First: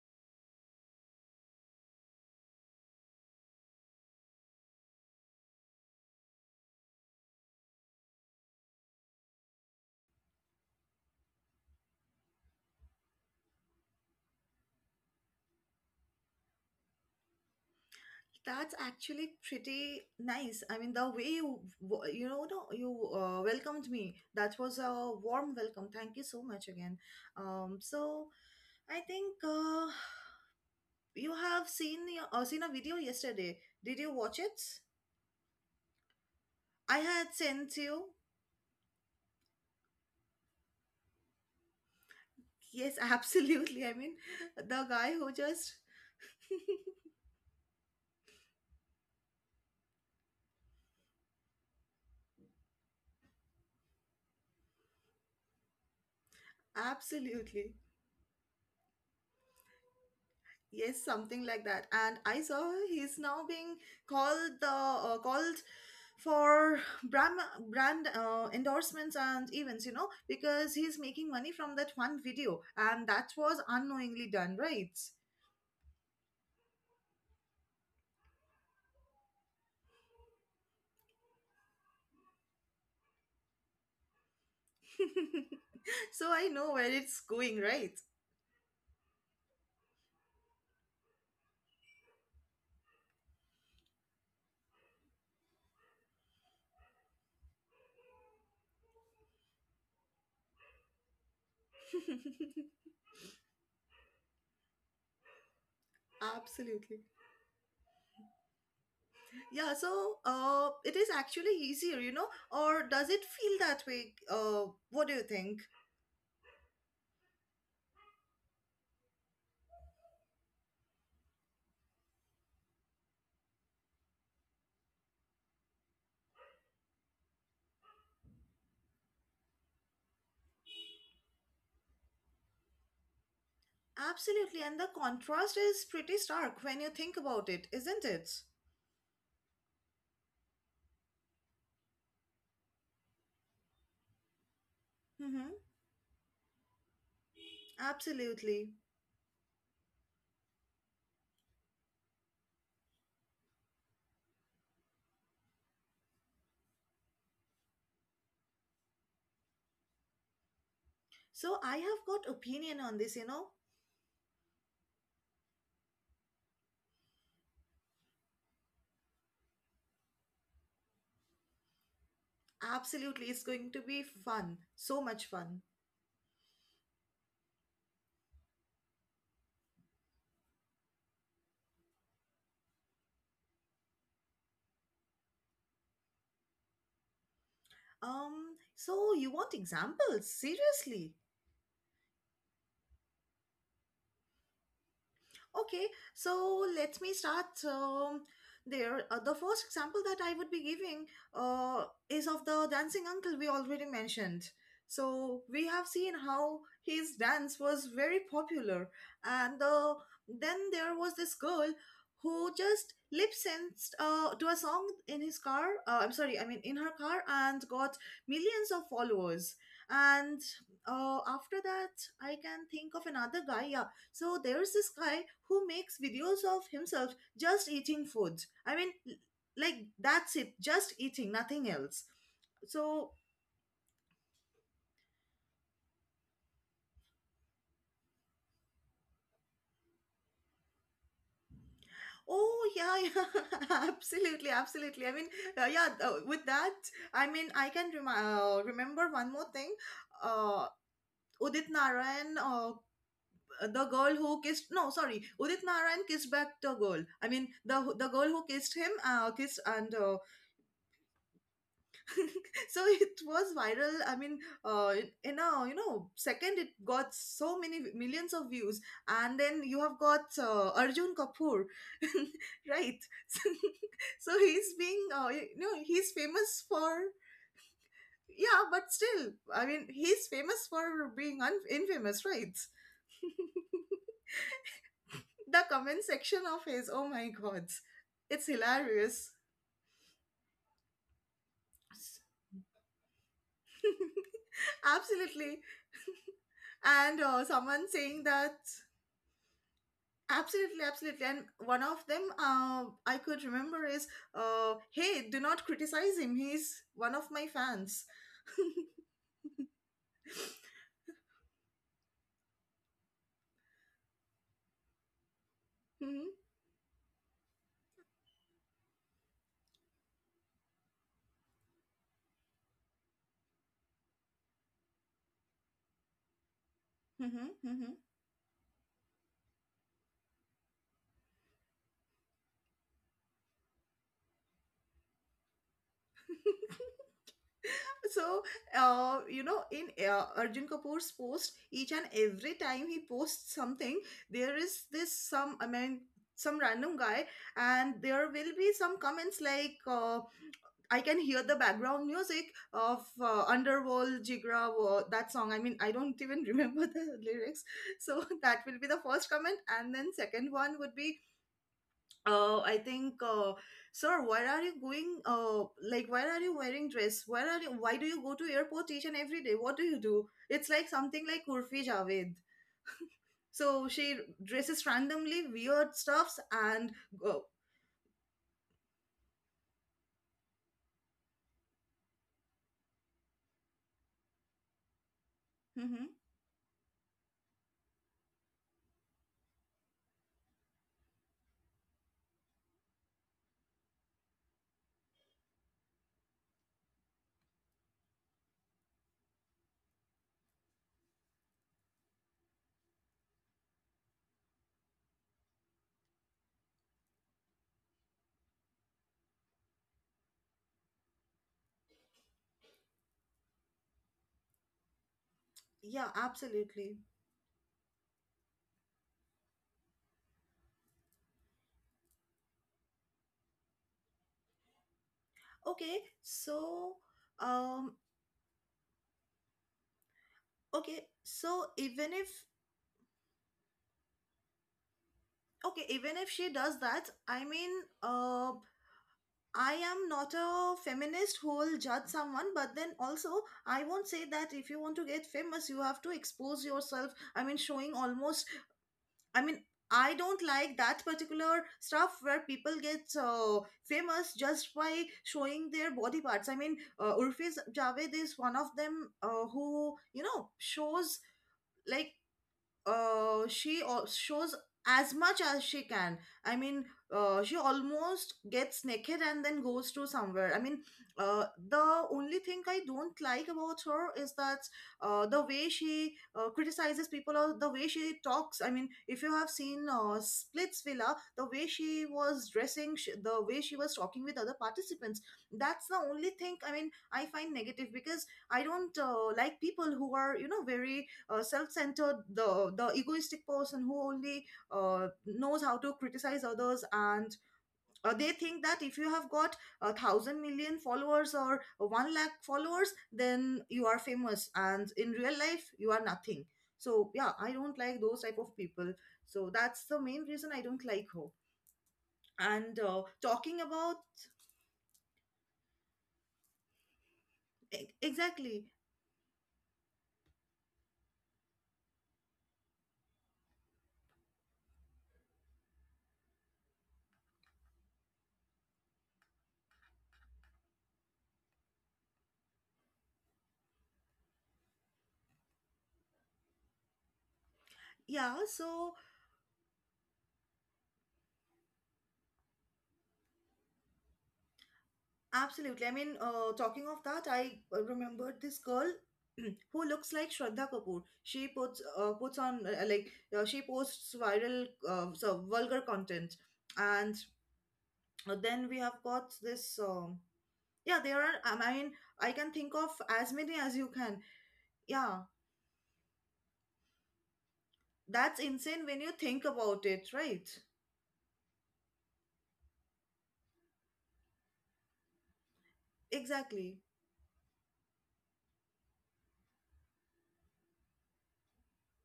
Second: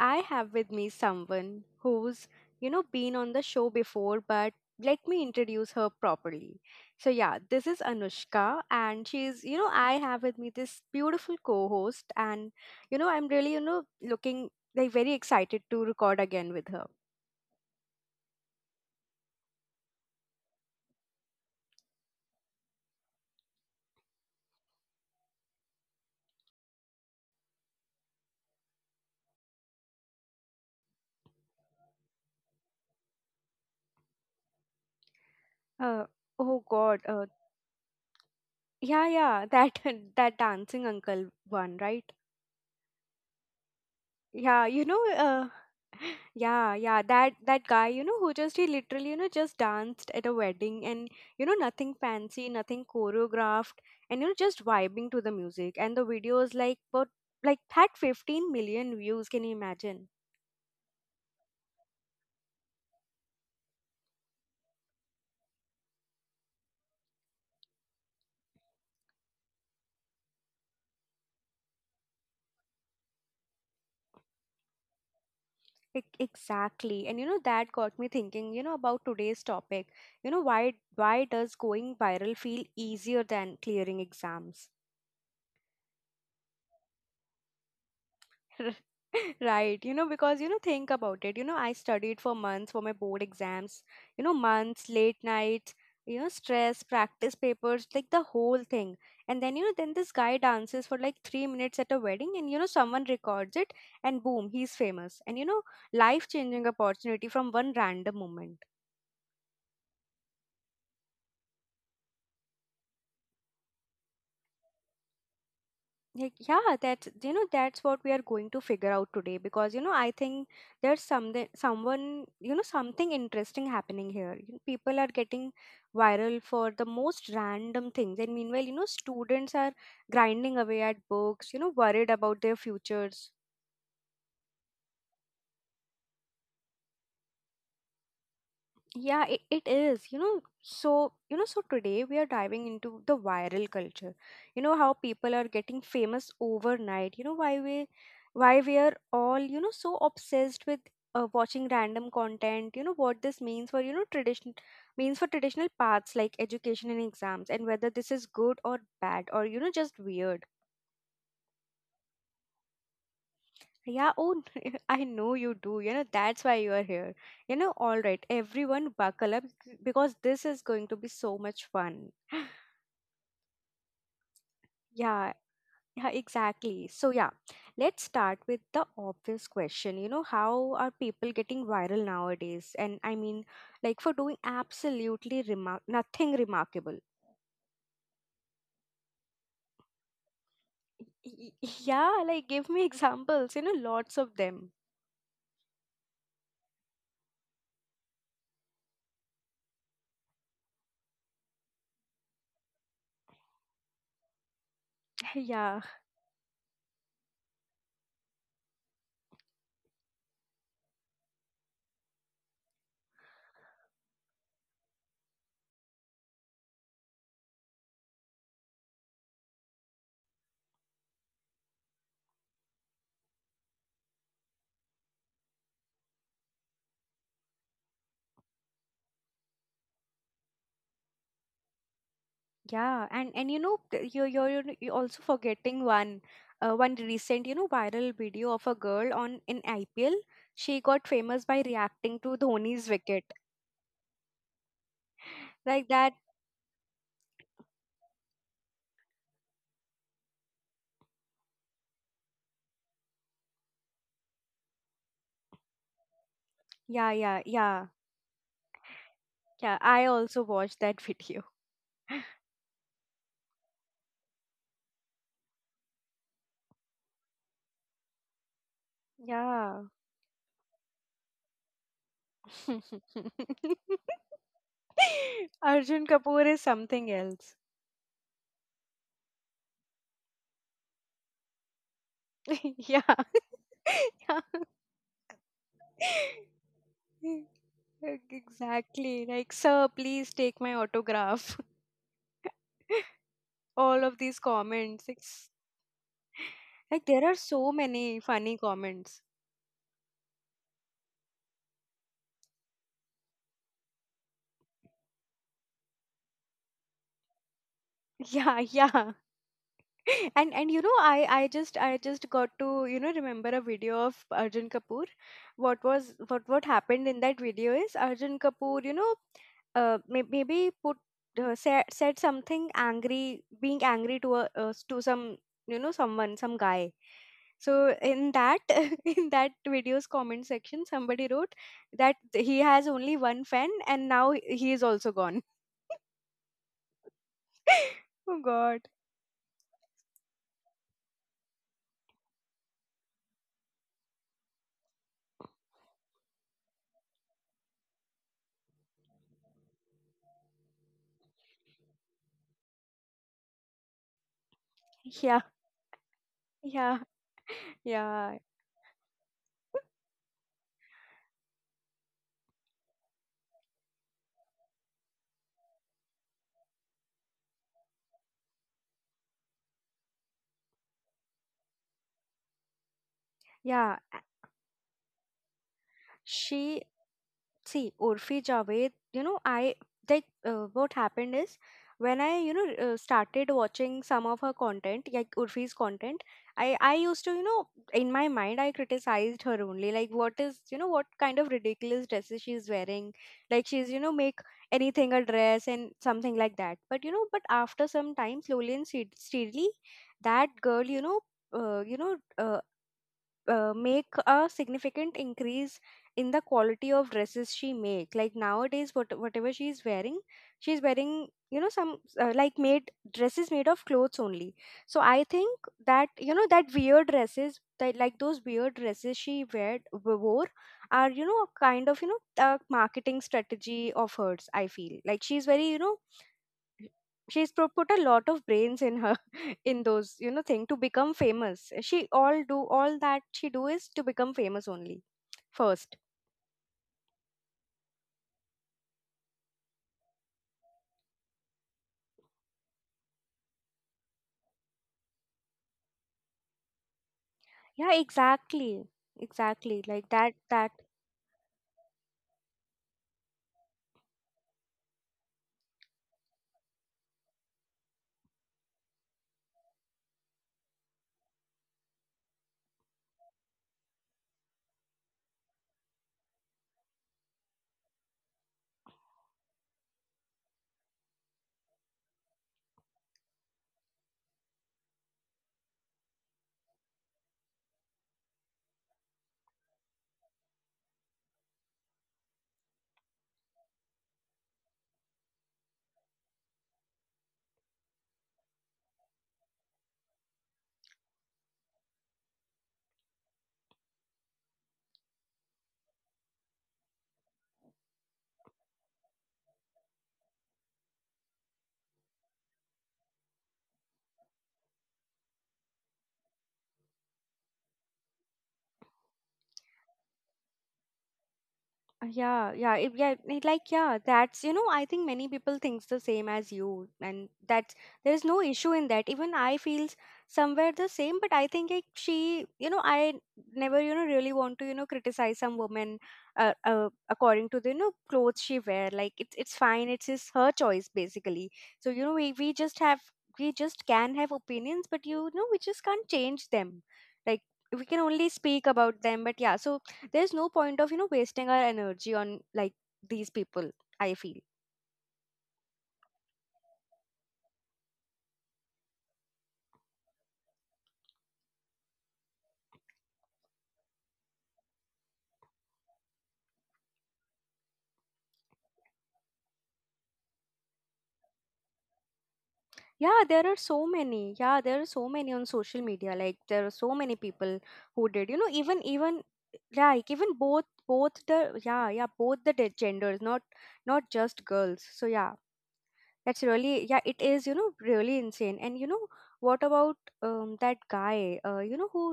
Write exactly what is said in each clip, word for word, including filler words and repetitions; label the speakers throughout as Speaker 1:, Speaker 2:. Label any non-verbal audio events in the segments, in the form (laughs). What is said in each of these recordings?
Speaker 1: I have with me someone who's, you know, been on the show before but let me introduce her properly. So yeah, this is Anushka and she's, you know, I have with me this beautiful co-host and you know, I'm really, you know, looking like very excited to record again with her.
Speaker 2: That's actually pretty nice. I mean, the way you w- you know no, you uh, welcomed me. That was a warm welcome. Thank you so much again. Um, so I think uh, you have seen your- uh, seen a video yesterday. Did you watch it?
Speaker 1: Uh oh god,
Speaker 2: I
Speaker 1: uh
Speaker 2: had sent you.
Speaker 1: yeah, yeah, that (laughs) that dancing uncle one, right?
Speaker 2: Yes, (laughs) absolutely. I mean,
Speaker 1: Yeah, you
Speaker 2: the
Speaker 1: know,
Speaker 2: guy who
Speaker 1: uh, (sighs)
Speaker 2: just
Speaker 1: (laughs) yeah, yeah, that that guy, you know, who just he literally, you know, just danced at a wedding and you know, nothing fancy, nothing choreographed, and you know, just vibing to the music. And the videos like but like
Speaker 2: absolutely.
Speaker 1: had fifteen million views, can you imagine?
Speaker 2: Yes, something like that. And I saw he's now being called the uh, called for brand brand uh, endorsements and events, you know, because he's making money from that one video, and that was unknowingly done, right?
Speaker 1: E- Exactly. And you know, that got me thinking, you know, about today's topic. You know, why why does going viral feel easier than clearing exams?
Speaker 2: (laughs) So I know where it's going, right?
Speaker 1: (laughs) Right, you know, because you know, think about it. You know, I studied for months for my board exams, you know, months, late nights, you know, stress, practice papers, like the whole thing. And then, you know, then this guy dances for like three minutes at a wedding, and you know,
Speaker 2: (laughs)
Speaker 1: someone records it, and boom, he's famous. And you know, life-changing
Speaker 2: Absolutely.
Speaker 1: opportunity from one random moment.
Speaker 2: Yeah, so uh, it is actually easier, you know, or does it feel that way? Uh, what do you think?
Speaker 1: Like, yeah, that's you know that's what we are going to figure out today because you know I think there's something someone you know something interesting happening here. You know, people are getting viral for the most random things, and meanwhile you know students are grinding away at books, you know worried about their futures.
Speaker 2: Absolutely, and the contrast is pretty stark when you think about it, isn't it?
Speaker 1: Yeah, it, it is. You know, so, you know, so today we are diving into the viral culture. You know how people are
Speaker 2: Mm-hmm.
Speaker 1: getting famous overnight. You know why we why we
Speaker 2: Absolutely.
Speaker 1: are all, you know, so obsessed with uh, watching random content. You know what this means for, you know, tradition means for traditional paths like education and exams and whether this is good or bad or, you know, just weird.
Speaker 2: So I have got opinion on this, you know.
Speaker 1: Yeah, oh, (laughs) I know you do. You know, that's why you are here. You know, all right, everyone buckle up because this is going to be so much fun. (gasps)
Speaker 2: Absolutely, it's going to be fun. So much
Speaker 1: Yeah,
Speaker 2: fun.
Speaker 1: yeah, exactly. So, yeah, let's start with the obvious question. You know, how are people getting viral nowadays? And I mean, like for doing absolutely remark nothing remarkable.
Speaker 2: Um, so you want examples? Seriously?
Speaker 1: Y- y- Yeah, like give me (laughs) examples, you know, lots of them.
Speaker 2: Okay, so let me start. Um, there, uh, the first example that I would be giving uh, is of the dancing uncle we already mentioned.
Speaker 1: (laughs)
Speaker 2: So we
Speaker 1: Yeah.
Speaker 2: have seen how his dance was very popular, and uh, then there was this girl who just lip synced uh, to a song in his car. Uh, I'm sorry, I mean in her car, and got millions of followers. And uh, after that, I can think of another guy. Yeah, so there's this guy who makes videos of himself just eating food. I mean, l- like that's it, just eating, nothing else.
Speaker 1: Yeah,
Speaker 2: So,
Speaker 1: and and you know c- you you're, you're n- you're also forgetting one uh, one recent you know viral video of a girl on in I P L. She got famous by reacting to
Speaker 2: oh
Speaker 1: Dhoni's
Speaker 2: yeah,
Speaker 1: wicket
Speaker 2: (laughs) yeah, absolutely, absolutely. I mean, uh,
Speaker 1: like
Speaker 2: yeah,
Speaker 1: that.
Speaker 2: uh, with that, I mean, I can remi- uh, remember one more thing. Uh, Udit Narayan, uh, the girl who kissed, no, sorry, Udit Narayan kissed back the girl.
Speaker 1: Yeah,
Speaker 2: I
Speaker 1: yeah,
Speaker 2: mean,
Speaker 1: yeah,
Speaker 2: the the girl who kissed him, uh, kissed,
Speaker 1: yeah.
Speaker 2: and
Speaker 1: I
Speaker 2: uh,
Speaker 1: also watched that video.
Speaker 2: so (laughs) it was viral. I mean, uh, in in a you know second, it got so many millions of views. And then
Speaker 1: Yeah,
Speaker 2: you have got uh, Arjun Kapoor. (laughs) Right. (laughs) So,
Speaker 1: (laughs)
Speaker 2: so he's being uh, you know
Speaker 1: Arjun
Speaker 2: he's
Speaker 1: Kapoor is
Speaker 2: famous for,
Speaker 1: something else.
Speaker 2: yeah, but still, I mean, he's famous for being un- infamous, right?
Speaker 1: (laughs) yeah,
Speaker 2: (laughs)
Speaker 1: (laughs) yeah.
Speaker 2: The comment section of his, oh my
Speaker 1: (laughs)
Speaker 2: god, it's
Speaker 1: Exactly.
Speaker 2: hilarious.
Speaker 1: Like, sir, please take my autograph. (laughs) All of these
Speaker 2: (laughs)
Speaker 1: comments. It's
Speaker 2: Absolutely.
Speaker 1: like
Speaker 2: And
Speaker 1: there are
Speaker 2: uh,
Speaker 1: so
Speaker 2: someone
Speaker 1: many
Speaker 2: saying
Speaker 1: funny
Speaker 2: that.
Speaker 1: comments.
Speaker 2: Absolutely, absolutely. And one of them uh, I could remember is, uh, hey, do not criticize him. He's one of my fans.
Speaker 1: Yeah,
Speaker 2: (laughs)
Speaker 1: yeah. (laughs) And and you know, I I just I just got to, you know, remember a video of Arjun Kapoor. What was
Speaker 2: hmm
Speaker 1: what what happened in that video is Arjun Kapoor, you know, uh, may- maybe put uh, said said something angry being angry to a uh, s- to some you know someone some guy.
Speaker 2: hmm
Speaker 1: So
Speaker 2: hmm
Speaker 1: in that (laughs) in that video's comment section, somebody wrote that he has only one fan and now he is also gone.
Speaker 2: (laughs)
Speaker 1: (laughs) Oh
Speaker 2: So,
Speaker 1: God.
Speaker 2: uh, you know, in uh, Arjun Kapoor's post, each and every time he posts something, there is this some, I mean, some random guy, and there will be some comments like, uh, I can hear the background music of uh, Underworld, Jigra, wo- that
Speaker 1: Yeah.
Speaker 2: song. I mean, I don't even (laughs) remember
Speaker 1: Yeah.
Speaker 2: the lyrics. So
Speaker 1: Yeah.
Speaker 2: (laughs) that will be the first comment. And then second one would be, uh, I think, uh, sir, why are you going, uh, like, why are you wearing dress? Why are you, why do you go to airport each and every day? What do you do? It's like something like Urfi Javed. So
Speaker 1: Yeah.
Speaker 2: she dresses randomly, weird stuffs,
Speaker 1: She
Speaker 2: and go.
Speaker 1: See Urfi Javed, you know, I like uh, what happened is when I you know uh, started watching some of her content, like Urfi's
Speaker 2: Hmm.
Speaker 1: content, I I used to you know in my mind I criticized her only like what is you know what kind of ridiculous dresses she's wearing, like she's you know make anything a dress and something like that. But you know, but after some time, slowly and stead- steadily, that girl you know. Uh, you know, uh, uh, make a significant increase in the quality of dresses she make, like nowadays what, whatever she is wearing, she's wearing you know some uh, like made dresses made of clothes only. So I think that
Speaker 2: Yeah,
Speaker 1: you know that
Speaker 2: absolutely.
Speaker 1: weird dresses that like those weird dresses she wear, wore are you know kind of you know a marketing strategy of hers. I feel like she's very you know
Speaker 2: Okay, so...
Speaker 1: she's pro- put
Speaker 2: Um,
Speaker 1: a lot of brains in her (laughs) in those you know thing to
Speaker 2: Okay,
Speaker 1: become
Speaker 2: so
Speaker 1: famous. She
Speaker 2: even if
Speaker 1: all do all that she do is to become famous only
Speaker 2: okay,
Speaker 1: first
Speaker 2: even if she does that, I mean, uh, I am not a feminist who will judge someone, but then also I won't say that if you want to get famous, you have to expose yourself. I mean,
Speaker 1: Yeah,
Speaker 2: showing almost.
Speaker 1: exactly,
Speaker 2: I mean.
Speaker 1: exactly, like
Speaker 2: I
Speaker 1: that
Speaker 2: don't
Speaker 1: that.
Speaker 2: like that particular stuff where people get uh, famous just by showing their body parts. I mean, uh, Urfi Javed is one of them uh, who, you know, shows like uh, she al- shows as much as she can. I mean, uh, she almost gets naked and then goes to somewhere. I mean, uh, the only thing I don't like about her is that uh, the way she uh, criticizes people or the way she talks. I mean, if you have seen uh, Splitsvilla, the way she was dressing, sh- the way she was talking with other participants, that's the only thing, I mean, I find negative, because I don't uh, like people who are, you know very uh, self-centered, the the egoistic person who only uh, knows how to criticize others, and uh, they think that if you have got a thousand million followers or one lakh followers, then you are famous, and in real life you are nothing. So yeah, I don't like those type of people. So that's the main reason I don't like her.
Speaker 1: Uh, Yeah, yeah,
Speaker 2: And
Speaker 1: it, yeah,
Speaker 2: uh,
Speaker 1: it, like
Speaker 2: talking
Speaker 1: yeah,
Speaker 2: about,
Speaker 1: that's you know, I think many people thinks the same as you, and that's
Speaker 2: e-
Speaker 1: there's no
Speaker 2: exactly.
Speaker 1: issue in that. Even I feels somewhere the same, but I think like she, you know, I never you know really want to you know criticize some woman, uh, uh according to the you know clothes she wear. Like it's it's fine, it's his her choice basically. So you know we we just have we just can have opinions, but you know we just can't change them. Like we can only
Speaker 2: Yeah.
Speaker 1: speak about
Speaker 2: So
Speaker 1: them, but yeah, so there's no point of you know wasting our energy on like these people I feel
Speaker 2: absolutely. I mean, uh, talking of that, I uh, remembered this girl (clears throat) who looks like Shraddha Kapoor. She puts uh, puts on, uh, like uh, she posts viral, uh, so vulgar content. And uh, then we have got this. Um, yeah, there are. um, I mean, I can think of
Speaker 1: Yeah,
Speaker 2: as
Speaker 1: there are
Speaker 2: many as
Speaker 1: so
Speaker 2: you can.
Speaker 1: many, yeah, there are so
Speaker 2: Yeah,
Speaker 1: many on social media, like there are so many people who did you
Speaker 2: that's
Speaker 1: know even
Speaker 2: insane when you
Speaker 1: even
Speaker 2: think about
Speaker 1: like,
Speaker 2: it,
Speaker 1: even
Speaker 2: right?
Speaker 1: both both the, yeah, yeah, both the de- genders, not not just girls, so yeah. That's really,
Speaker 2: Exactly.
Speaker 1: yeah, it is, you know, really insane. And you know, what about um that guy, uh, you know, who,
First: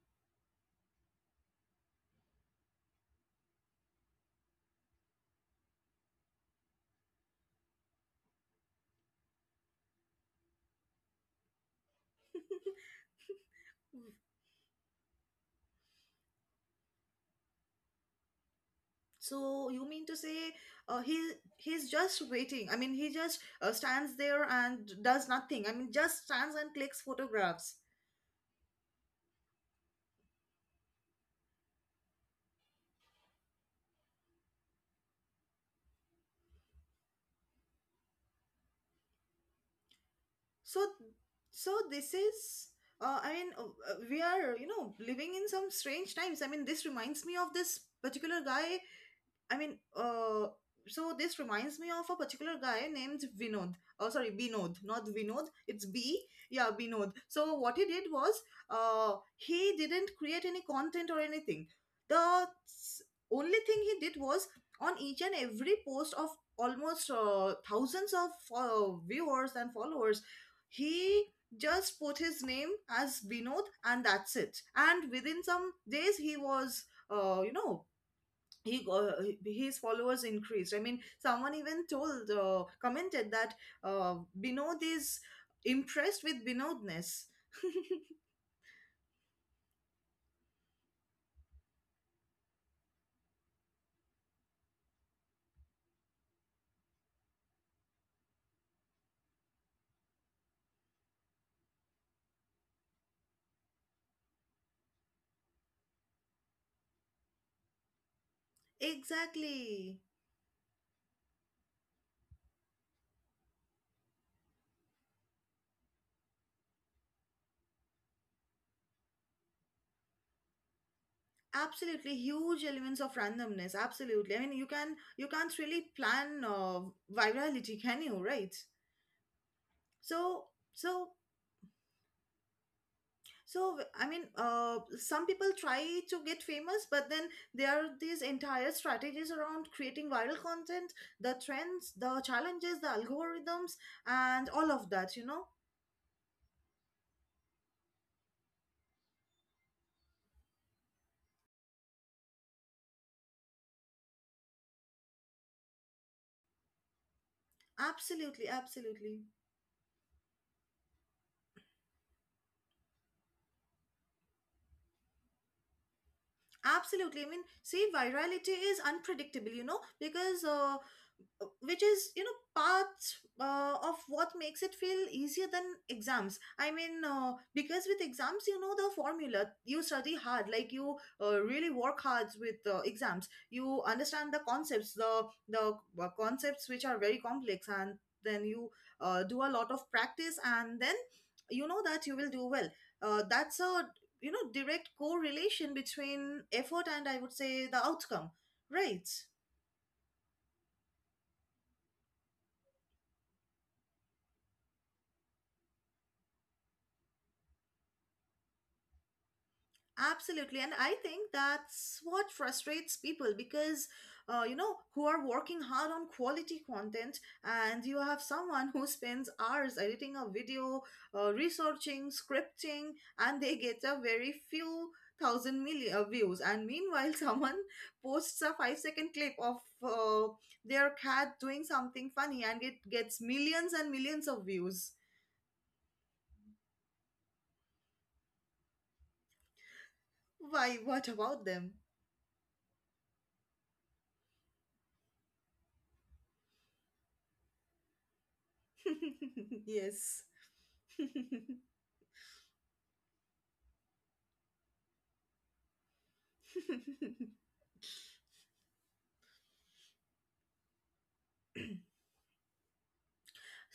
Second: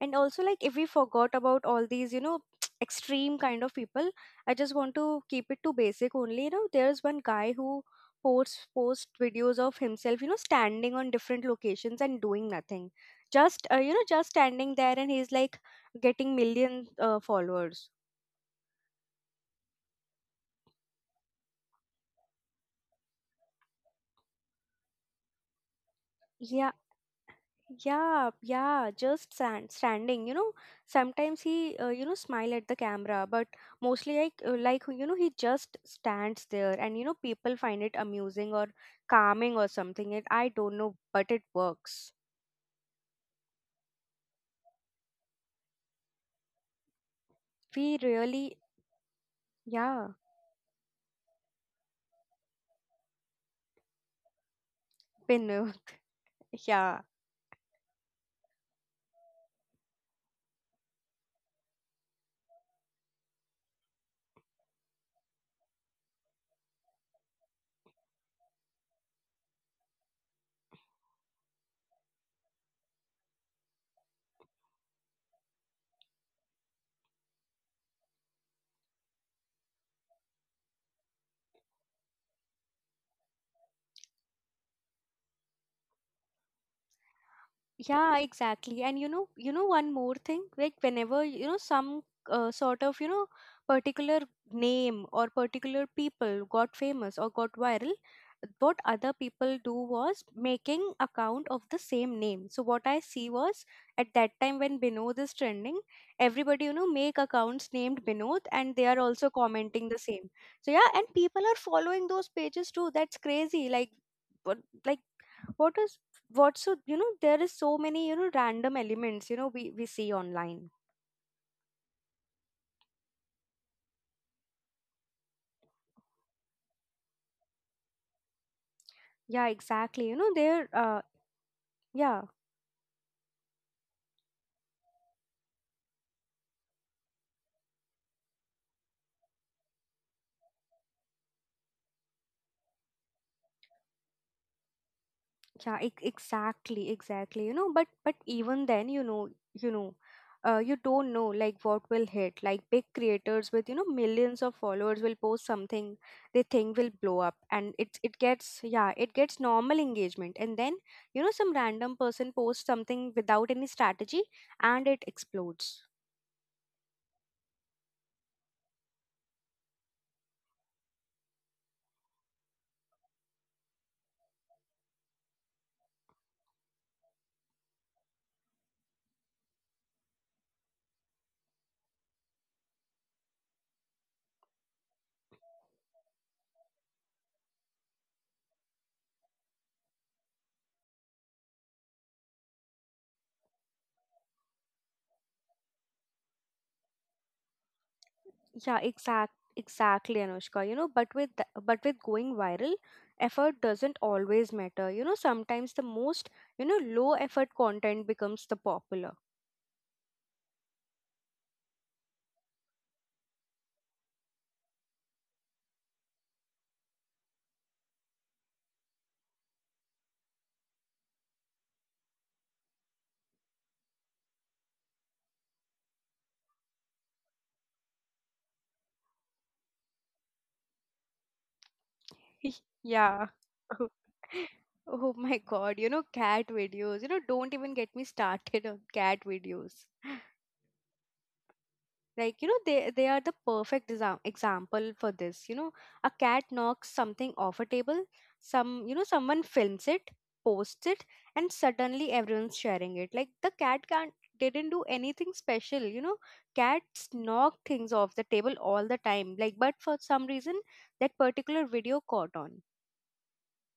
Speaker 1: and also like if we forgot about all these, you know, (tsk) extreme kind of people, I just want to keep it to basic only. You know, there's one guy who posts post videos of himself, you know, standing on different locations and doing nothing, just uh, you know, just standing there, and he's like getting million uh, followers.
Speaker 2: So you mean to say uh, he he's just waiting. I mean, he just uh, stands there and does nothing. I mean, just stands
Speaker 1: Yeah,
Speaker 2: and clicks photographs.
Speaker 1: yeah, yeah, just stand, standing. You know, sometimes he, uh, you know, smile at the camera, but mostly like, uh, like you know, he just stands there, and you know, people find it amusing or calming or something. It, I don't
Speaker 2: So
Speaker 1: know, but it
Speaker 2: so
Speaker 1: works.
Speaker 2: this is uh, I mean uh, uh, we are, you know living in some strange times. I mean, this reminds me of this
Speaker 1: We
Speaker 2: particular
Speaker 1: really,
Speaker 2: guy. I mean,
Speaker 1: yeah,
Speaker 2: uh, so this reminds me of a particular guy named Vinod. Oh, sorry, Binod, not Vinod.
Speaker 1: been, uh,
Speaker 2: It's B.
Speaker 1: (laughs)
Speaker 2: Yeah,
Speaker 1: yeah.
Speaker 2: Binod. So what he did was, uh, he didn't create any content or anything. The s- only thing he did was on each and every post of almost uh, thousands of uh, viewers and followers, he just put his name as Binod, and that's it. And within some days, he was, uh, you know, he go- his followers increased. I mean, someone even told uh, commented that uh, Binod is impressed with Binodness.
Speaker 1: Yeah,
Speaker 2: (laughs)
Speaker 1: exactly. And you know, you know one more thing, like whenever you know some uh, sort of you know particular name or particular people got famous or got viral, what other people do was making account of the same name. So what I see was at that time when Binod is trending, everybody you know make accounts named Binod and they are also commenting
Speaker 2: Exactly,
Speaker 1: the same. So yeah, and people are following those pages too. That's crazy. Like what like what is what? So you know there is so many you know random elements you know we we see online.
Speaker 2: absolutely, huge elements of randomness, absolutely. I mean, you can you can't really plan uh, virality, can you, right?
Speaker 1: Yeah, exactly, you know
Speaker 2: so
Speaker 1: there uh
Speaker 2: so
Speaker 1: yeah
Speaker 2: So, I mean, uh, some people try to get famous, but then there are these entire strategies around creating viral content, the trends, the challenges, the algorithms, and all of that, you know?
Speaker 1: yeah, e- exactly, exactly, you know, but but even then, you know you know uh, you don't know like what will hit, like big creators with you know millions of followers will post something they think will blow up and it it gets,
Speaker 2: Absolutely,
Speaker 1: yeah, it
Speaker 2: absolutely.
Speaker 1: gets normal engagement, and then you know some random person posts something without any strategy and it explodes.
Speaker 2: Absolutely. I mean, see, virality is unpredictable, you know, because uh, which is, you know part uh, of what makes it feel easier than exams. I mean, uh, because with exams, you know the formula, you study hard, like you uh, really work hard with uh, exams. You understand the concepts, the the uh, concepts which are very complex, and then you uh, do a lot of practice, and then you know that you will do well. Uh, that's a, you know direct correlation between effort and, I would say, the outcome,
Speaker 1: Yeah,
Speaker 2: right?
Speaker 1: exact, exactly, Anushka. You know, but with th- but with going viral, effort doesn't always matter. You know, sometimes the most you know low effort content becomes the popular.
Speaker 2: Absolutely. And I think that's what frustrates people, because, uh, you know, who are working hard on quality content, and you have someone who spends hours editing a video, uh, researching, scripting, and they get a very few thousand million uh, views. And meanwhile, (laughs) someone posts a five second clip of uh, their cat doing something funny, and
Speaker 1: (laughs)
Speaker 2: it gets
Speaker 1: yeah.
Speaker 2: millions
Speaker 1: (laughs)
Speaker 2: and millions of views.
Speaker 1: Oh my God, you know, cat videos. You know, don't even get me started on cat videos.
Speaker 2: Why, what about them?
Speaker 1: Like you know they they are the perfect desi- example for this, you know, a cat knocks something off a table, some you know someone
Speaker 2: (laughs)
Speaker 1: films it,
Speaker 2: Yes.
Speaker 1: posts it, and
Speaker 2: (laughs)
Speaker 1: suddenly everyone's sharing it. Like the cat can't didn't do anything special, you know. Cats
Speaker 2: (laughs)
Speaker 1: knock things off the table all the time, like, but for some reason that particular video caught on.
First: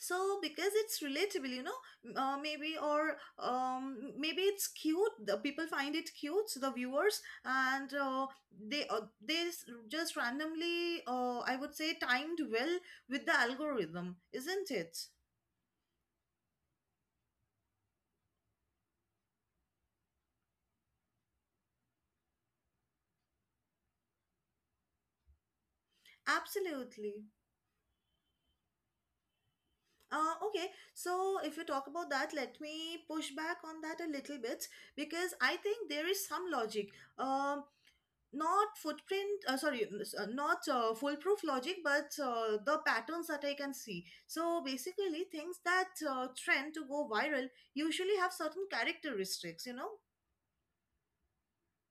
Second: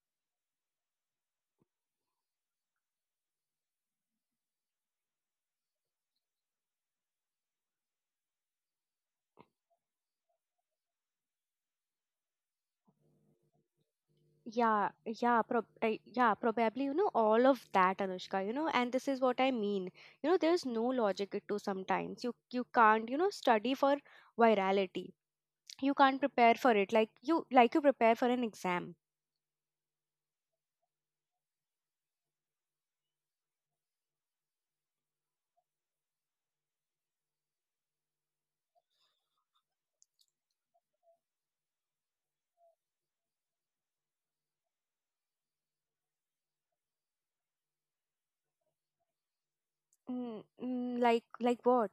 Speaker 2: So because it's relatable, you know m- uh, maybe, or um, maybe it's cute, the people find it cute, so the viewers, and uh, they uh, they s- just randomly, uh, I would say, timed well with the algorithm, isn't
Speaker 1: Yeah,
Speaker 2: it?
Speaker 1: yeah, prob uh, yeah, probably, you know, all of that, Anushka, you know, and this is what I mean. You know, there's no logic to sometimes. You you can't, you know, study for virality. You can't prepare for it like
Speaker 2: Absolutely.
Speaker 1: you like you prepare for an exam.
Speaker 2: Uh, okay, so if you talk about that, let me push back on that a little bit, because I think there is some logic, um, not footprint, uh, sorry n- s- uh, not uh, foolproof logic, but uh, the patterns that I can see, so basically things that uh, trend to go viral usually have certain characteristics you know
Speaker 1: Mm, mm, like like what?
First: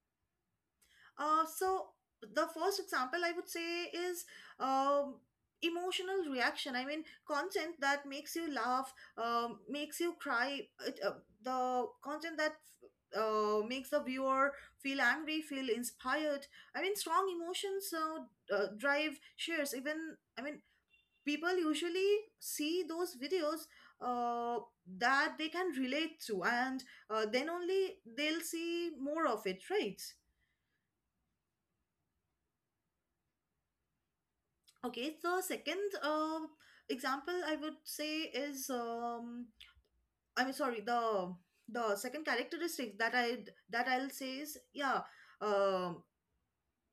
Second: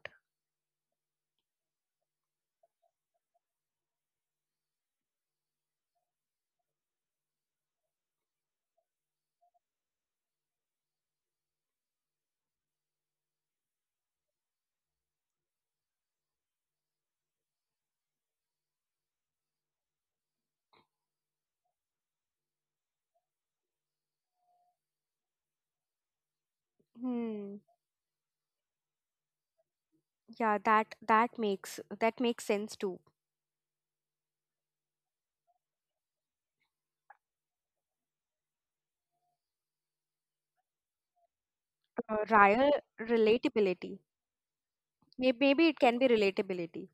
Speaker 2: Uh, so the first example I would say is, um, emotional reaction. I mean, content that makes you laugh, um, makes you cry. It, uh, the content that uh, makes the viewer feel angry, feel inspired. I mean, strong emotions uh, uh, drive shares. Even, I mean, people usually see those videos uh, that they can relate to, and uh, then
Speaker 1: Hmm.
Speaker 2: only they'll see more of it, right?
Speaker 1: Yeah, that that makes that makes sense too.
Speaker 2: Okay, the second uh, example I would say is, um, I mean, sorry, the the
Speaker 1: Uh,
Speaker 2: second
Speaker 1: Raya
Speaker 2: characteristic that I that
Speaker 1: relatability.
Speaker 2: I'll say is, yeah,
Speaker 1: Maybe, maybe it can
Speaker 2: um,
Speaker 1: be relatability.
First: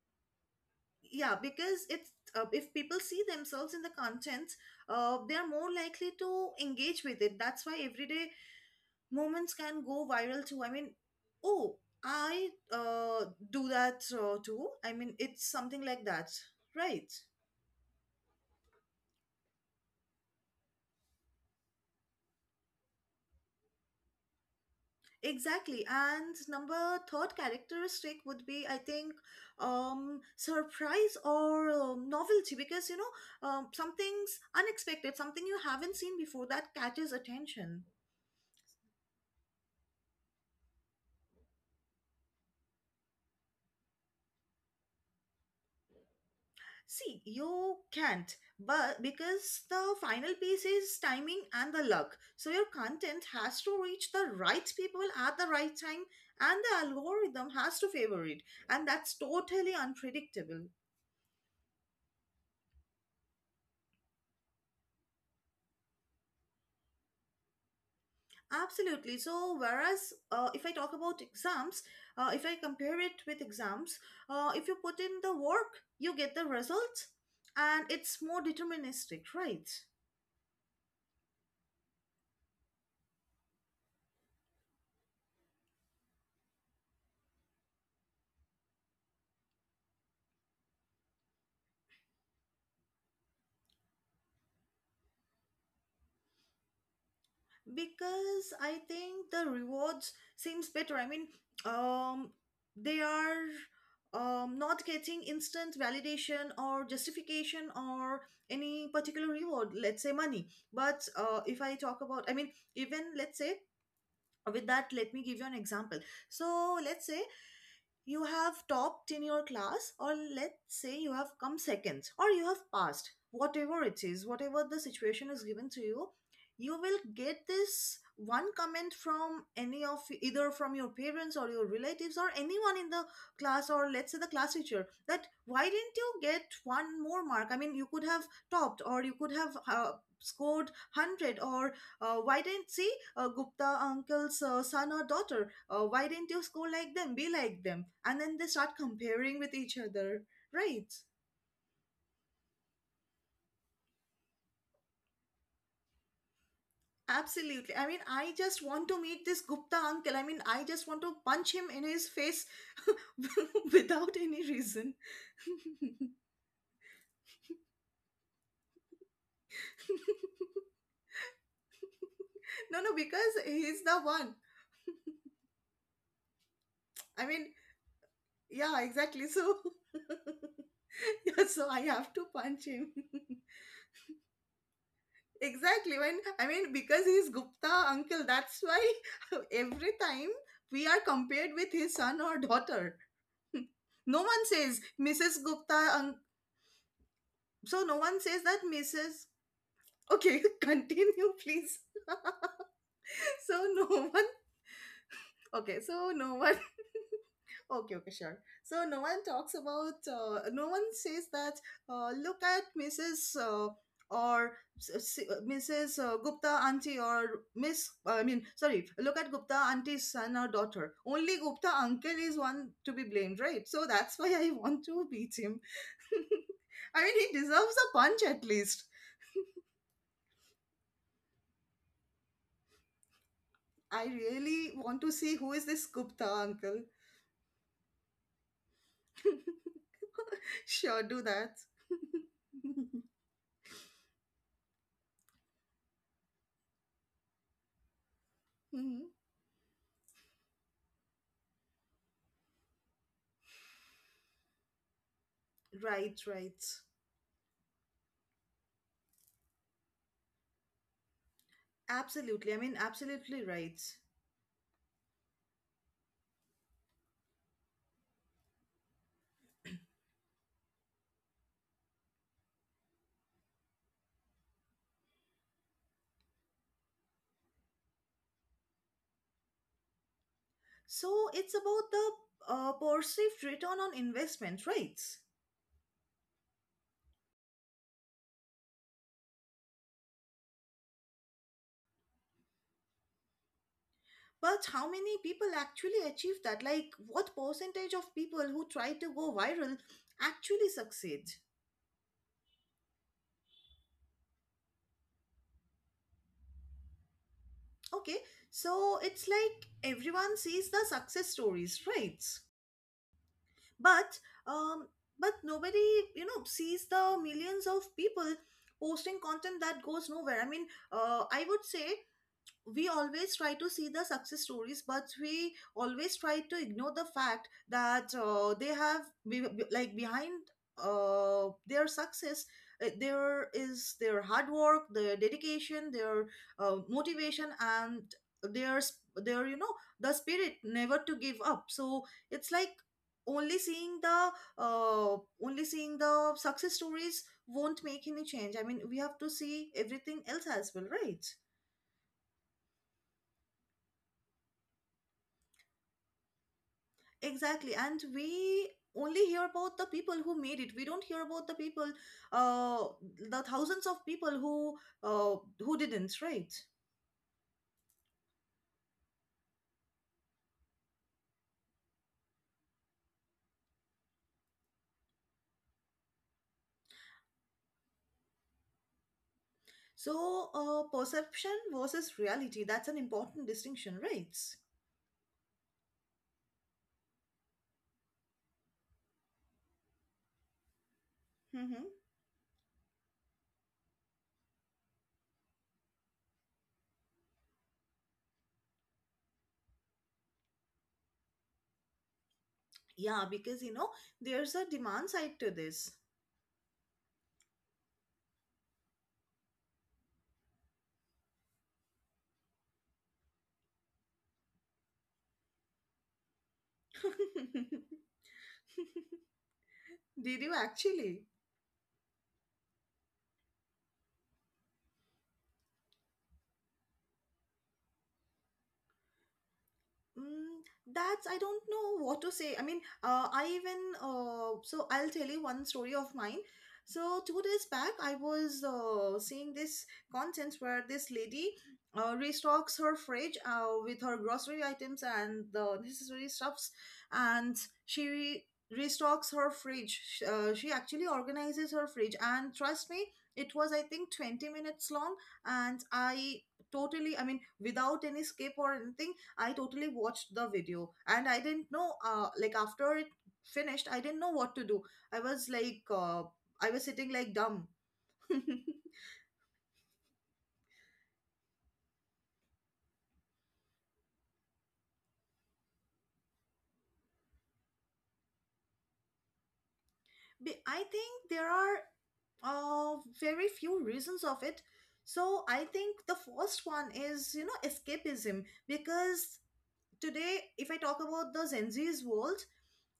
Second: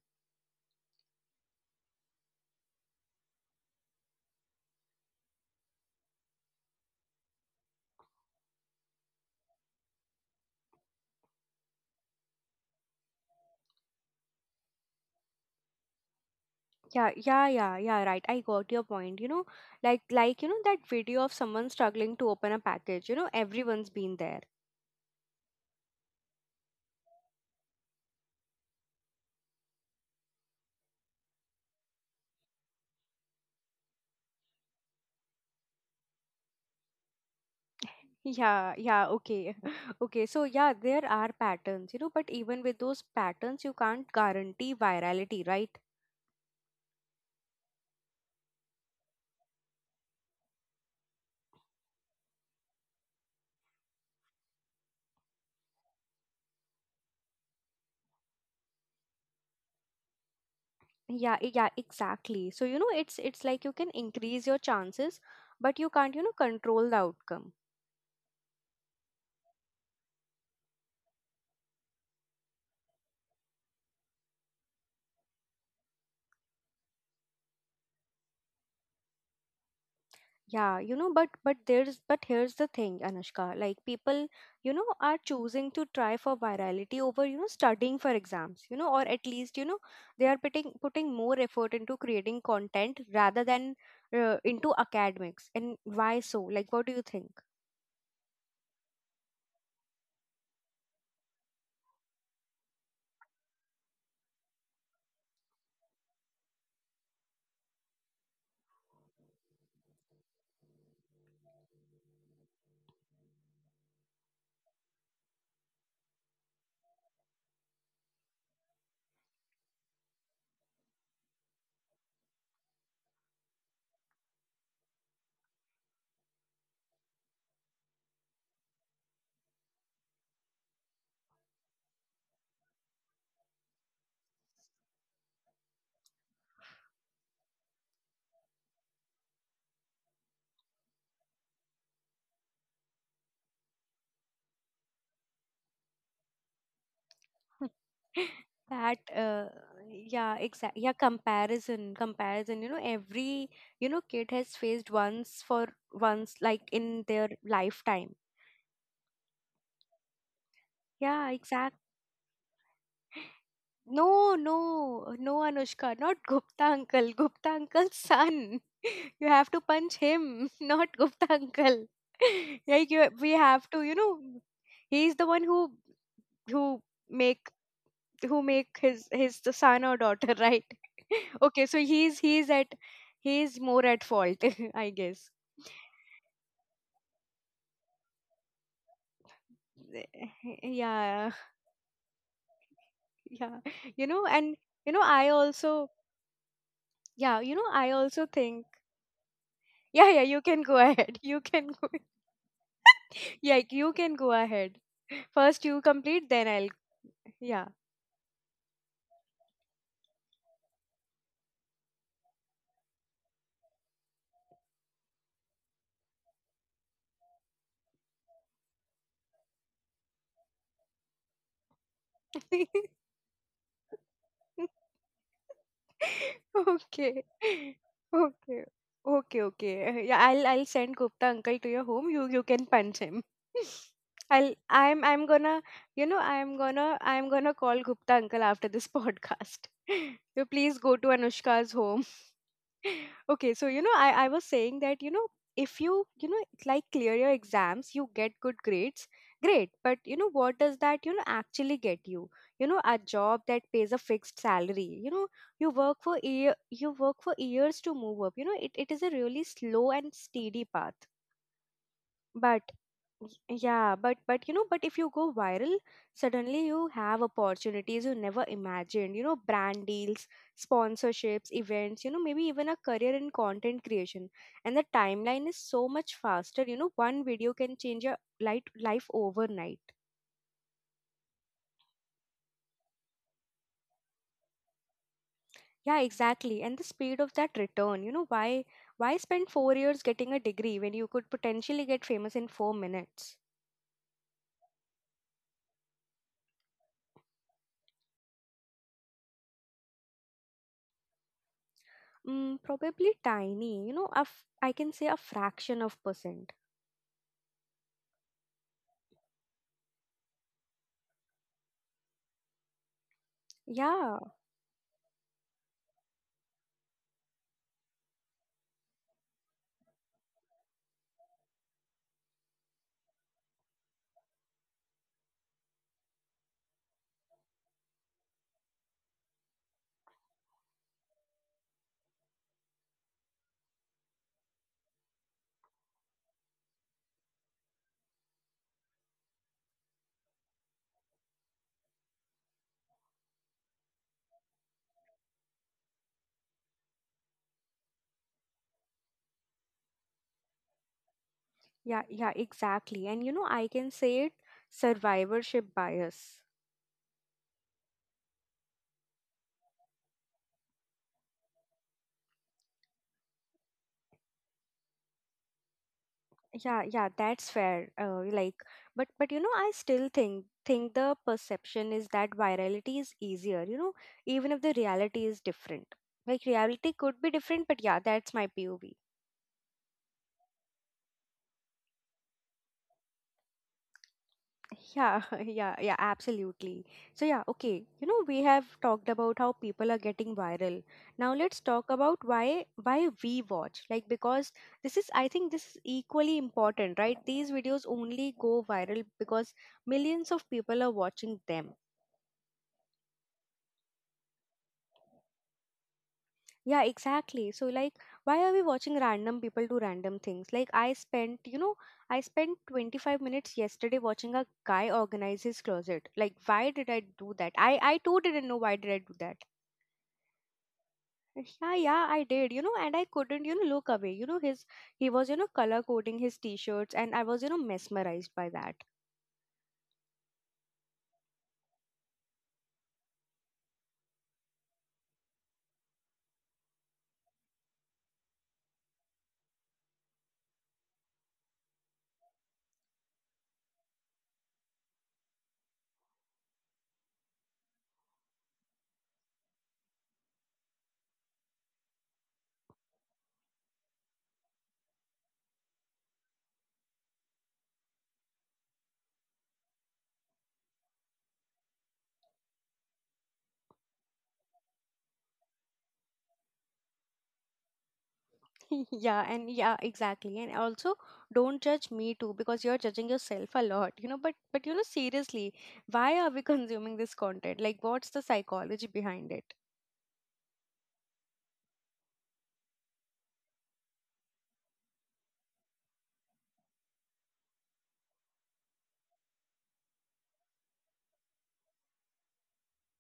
Speaker 2: yeah, because it's, uh, if people see themselves in the content, uh, they are more likely to engage with it. That's why everyday moments can go viral too. I mean, oh, I uh, do that uh, too. I mean it's something like that,
Speaker 1: Yeah,
Speaker 2: right?
Speaker 1: yeah, yeah, yeah, right. I got your point. You know, like like you know that video of someone struggling to open a package. You know, everyone's been there.
Speaker 2: Exactly. And number third characteristic would be, I think, um, surprise or um, novelty, because, you know, um, something's unexpected, something you haven't seen before that catches attention.
Speaker 1: Yeah, yeah, okay. (laughs) Okay, so yeah, there are patterns, you know, but even with those patterns, you can't guarantee virality, right?
Speaker 2: See, you can't, but because the final piece is timing and the luck. So your content has to reach the right people at the right time, and the algorithm has to favor it. And that's totally unpredictable.
Speaker 1: Yeah, e- yeah, exactly. So, you know, it's it's like you can increase your chances, but you can't, you know, control the outcome.
Speaker 2: Absolutely. So, whereas uh, if I talk about exams, uh, if I compare it with exams, uh, if you put in the work, you get the results, and it's more deterministic, right?
Speaker 1: Yeah, you know, but but there's but here's the thing, Anushka. Like people, you know, are choosing to try for virality over, you know, studying for exams, you know, or at least, you know, they are putting putting more effort into creating content rather than uh, into academics. And why so? Like, what do you think?
Speaker 2: Because I think the rewards seems better. I mean, um, they are, um, not getting instant validation or justification or any particular reward, let's say money. But uh, if I talk about, I mean, even let's say, Uh, with that, let me give you an example. So let's say you have topped in your class, or let's say you have come seconds, or you have passed, whatever it is, whatever the situation is given to you, you will get this one comment from any of, either from your parents or your relatives or anyone in the class, or let's say the class teacher, that why didn't you get one more mark? I mean, you could have topped, or you could have uh, scored one hundred, or uh, why didn't see uh, Gupta uncle's uh, son or daughter. Uh, why didn't you score like them? Be
Speaker 1: (laughs)
Speaker 2: like them. And then they start
Speaker 1: that uh,
Speaker 2: comparing with each other.
Speaker 1: yeah exact yeah
Speaker 2: Right.
Speaker 1: comparison comparison you know every you know kid has faced once for once like in their
Speaker 2: Absolutely. I mean,
Speaker 1: lifetime.
Speaker 2: I just want to meet this Gupta uncle. I mean, I just want to
Speaker 1: Yeah,
Speaker 2: punch him
Speaker 1: exactly.
Speaker 2: in his face (laughs) without
Speaker 1: No,
Speaker 2: any reason.
Speaker 1: no, no,
Speaker 2: (laughs)
Speaker 1: Anushka, not Gupta uncle, Gupta uncle's son. (laughs) You have to punch him, (laughs) not Gupta uncle. (laughs)
Speaker 2: No,
Speaker 1: Like
Speaker 2: no,
Speaker 1: you, we
Speaker 2: because
Speaker 1: have
Speaker 2: he's
Speaker 1: to, you
Speaker 2: the
Speaker 1: know,
Speaker 2: one.
Speaker 1: he's the one who who
Speaker 2: I mean,
Speaker 1: make who make
Speaker 2: yeah,
Speaker 1: his
Speaker 2: exactly.
Speaker 1: his the
Speaker 2: So,
Speaker 1: son or
Speaker 2: (laughs)
Speaker 1: daughter, (laughs) right? (laughs)
Speaker 2: yeah,
Speaker 1: Okay,
Speaker 2: so
Speaker 1: so
Speaker 2: I have
Speaker 1: he's
Speaker 2: to
Speaker 1: he's
Speaker 2: punch
Speaker 1: at
Speaker 2: him. (laughs)
Speaker 1: he's more at fault, (laughs) I guess.
Speaker 2: Exactly. When I mean, because he's Gupta uncle, that's why (laughs) every time
Speaker 1: (laughs)
Speaker 2: we are
Speaker 1: Yeah,
Speaker 2: compared with his son or daughter.
Speaker 1: yeah.
Speaker 2: (laughs)
Speaker 1: You
Speaker 2: No
Speaker 1: know,
Speaker 2: one
Speaker 1: and
Speaker 2: says
Speaker 1: you know, I
Speaker 2: missus Gupta.
Speaker 1: also,
Speaker 2: Un-
Speaker 1: yeah, you know,
Speaker 2: so
Speaker 1: I
Speaker 2: no one
Speaker 1: also
Speaker 2: says that
Speaker 1: think,
Speaker 2: missus
Speaker 1: yeah, yeah,
Speaker 2: Okay,
Speaker 1: you
Speaker 2: (laughs)
Speaker 1: can go ahead. (laughs)
Speaker 2: continue,
Speaker 1: You can,
Speaker 2: please. (laughs) So
Speaker 1: yeah, you
Speaker 2: no
Speaker 1: can
Speaker 2: one.
Speaker 1: go ahead. First you
Speaker 2: Okay, so
Speaker 1: complete,
Speaker 2: no
Speaker 1: then
Speaker 2: one.
Speaker 1: I'll. Yeah.
Speaker 2: (laughs) Okay, okay, sure. So no one talks about, uh, no one says that, uh, look at missus Uh, or s- s- uh, missus Uh, Gupta auntie, or Miss, uh, I mean, sorry, look at Gupta auntie's son or daughter. Only Gupta uncle is one
Speaker 1: (laughs)
Speaker 2: to be blamed, right? So that's why I want to beat him. (laughs) I
Speaker 1: Okay.
Speaker 2: mean, he deserves
Speaker 1: (laughs)
Speaker 2: a punch at
Speaker 1: Okay.
Speaker 2: least.
Speaker 1: Okay, okay. Uh, Yeah, I'll I'll send Gupta uncle to your home. You you can punch him. (laughs)
Speaker 2: I
Speaker 1: I'll
Speaker 2: really want
Speaker 1: I'm
Speaker 2: to
Speaker 1: I'm
Speaker 2: see who
Speaker 1: gonna,
Speaker 2: is this
Speaker 1: you know,
Speaker 2: Gupta
Speaker 1: I'm
Speaker 2: uncle.
Speaker 1: gonna I'm gonna call Gupta uncle after this (laughs)
Speaker 2: (laughs)
Speaker 1: podcast. (laughs) You please go
Speaker 2: Sure,
Speaker 1: to
Speaker 2: do that.
Speaker 1: Anushka's home.
Speaker 2: (laughs)
Speaker 1: Okay, so you know i i was saying that, you know, if you, you know, like clear your exams, you get good grades,
Speaker 2: Mhm.
Speaker 1: great. But you know what does that, you know, actually get you, you know? A job that pays a fixed salary, you know, you work for
Speaker 2: Right,
Speaker 1: year
Speaker 2: right.
Speaker 1: you work for years to move up. You know, it, it is a really slow and steady path.
Speaker 2: Absolutely. I
Speaker 1: But
Speaker 2: mean,
Speaker 1: Y-
Speaker 2: absolutely right.
Speaker 1: yeah but but you know, but if you go viral, suddenly you have opportunities you never imagined, you know, brand deals, sponsorships, events, you know, maybe even a career in content creation. And the timeline is so much faster. You know, one video can change your light life overnight.
Speaker 2: So it's about the uh, perceived return on investment, right?
Speaker 1: Yeah, exactly. And the speed of that return, you know, why why spend four years getting a degree when you could potentially get famous in four minutes?
Speaker 2: But how many people actually achieve that? Like, what percentage of people who try to go viral actually succeed?
Speaker 1: Mm, probably tiny, you know, a f- I can say a fraction of percent.
Speaker 2: Okay, so it's like everyone sees the success stories, right? But
Speaker 1: Yeah.
Speaker 2: um, but nobody, you know, sees the millions of people posting content that goes nowhere. I mean, uh, I would say we always try to see the success stories, but we always try to ignore the fact that uh, they have, be- be- like, behind uh, their success, uh, there is their hard work, their dedication, their uh, motivation, and their s- their, you know, the spirit never to give up. So it's like only seeing the uh, only seeing the success stories won't make any change. I mean, we have to see everything else as well, right?
Speaker 1: Yeah, yeah, exactly. And you know, I can say it survivorship bias.
Speaker 2: Exactly. And we only hear about the people who made it. We don't hear about the people, uh, the thousands of people who uh, who didn't, right?
Speaker 1: Yeah, yeah, that's fair. Uh, like, but but you know, I still think think the perception is that virality is easier, you know, even if the reality is different. Like reality could be different, but yeah, that's my P O V.
Speaker 2: So, uh, perception versus reality, that's an important distinction, right?
Speaker 1: Yeah, (laughs) yeah, yeah, absolutely. So, yeah, okay. You know, we have talked about how people are getting viral. Now let's
Speaker 2: Mm-hmm.
Speaker 1: talk about why why we watch. Like because this is I think this is equally important, right? These videos only go viral because millions of people are watching them.
Speaker 2: Yeah, because, you know, there's a demand side to this. (laughs)
Speaker 1: Yeah, exactly. So, like, why are we watching random people do random things? Like, I spent, you know, I spent twenty-five minutes yesterday watching a guy organize his closet. Like, why did I do that? I, I too didn't know why did I do that.
Speaker 2: Did you actually?
Speaker 1: Yeah, yeah, I did, you know, and I couldn't, you know, look away. You know, his, he was, you know, color coding his t-shirts and I was, you know, mesmerized by that.
Speaker 2: Mm, that's, I don't know what to say. I mean, uh, I even, uh, so I'll tell you one story of mine. So two days back, I was uh, seeing this content where this lady uh, restocks her fridge uh, with her grocery items and the necessary stuffs, and she re- restocks her fridge. Sh- Uh, she actually organizes her fridge, and trust me, it was I think twenty minutes long, and I totally, I mean, without any skip or anything. I totally watched the video, and I didn't know, uh like, after it finished I didn't know what to do. I was like, uh, I was sitting like dumb. (laughs)
Speaker 1: (laughs) Yeah, and yeah, exactly. And also don't judge me too because you're judging yourself a lot, you know. But but you know seriously, why are we (laughs) consuming this content? Like what's the psychology behind it?
Speaker 2: Be- I think there are uh very few reasons of it. So I think the first one is, you know, escapism, because today if I talk about the Gen Z's world,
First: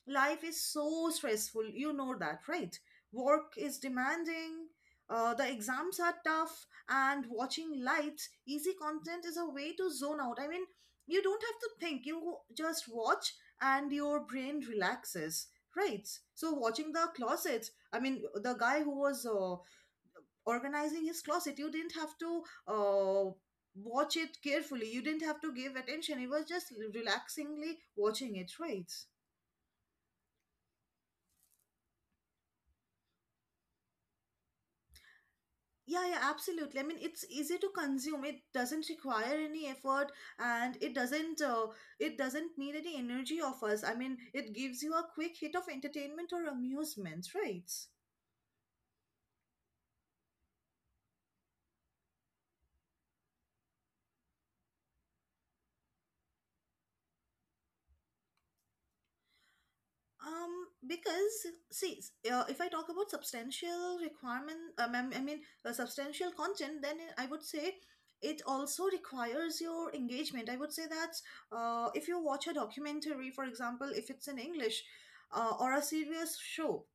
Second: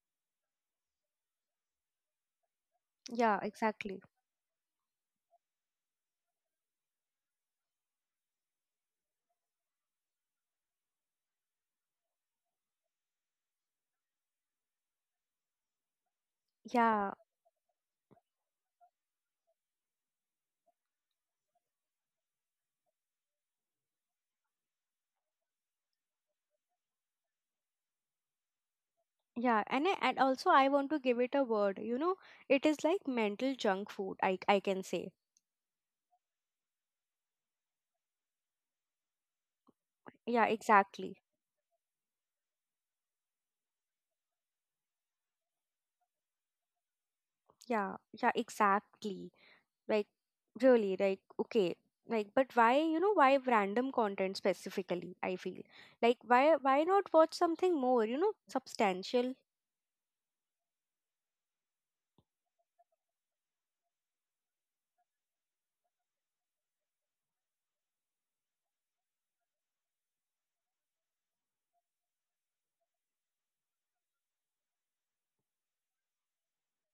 Speaker 2: life is so stressful, you know that, right?
Speaker 1: Yeah,
Speaker 2: Work is
Speaker 1: exactly.
Speaker 2: demanding, uh, the exams are tough, and watching light, easy content is a way to zone out. I mean, you don't have to think, you just watch, and your brain relaxes, right? So watching the
Speaker 1: Yeah,
Speaker 2: closets, I mean the guy who was uh, organizing his closet, you didn't have to uh, watch it carefully, you didn't have to give attention, it was just relaxingly watching it, right?
Speaker 1: yeah, and I- and also I want to give it a word, you know. It is like mental junk food, i i can say.
Speaker 2: Yeah, yeah, absolutely. I mean, it's easy to consume. It doesn't require any effort,
Speaker 1: Yeah,
Speaker 2: and it
Speaker 1: exactly.
Speaker 2: doesn't, uh, it doesn't need any energy of us. I mean, it gives you a quick hit of entertainment or amusement, right?
Speaker 1: Yeah, yeah, exactly. Like, really, like, okay. Like, but why, you know, why random content specifically? I feel like why, why not watch something more, you know, substantial?
Speaker 2: Um, because, see, s- uh, if I talk about substantial requirement, um, I m- I mean, uh, substantial content, then I would say it also requires your engagement. I would say that uh, if you watch a documentary, for example, if it's in English, uh, or a serious show,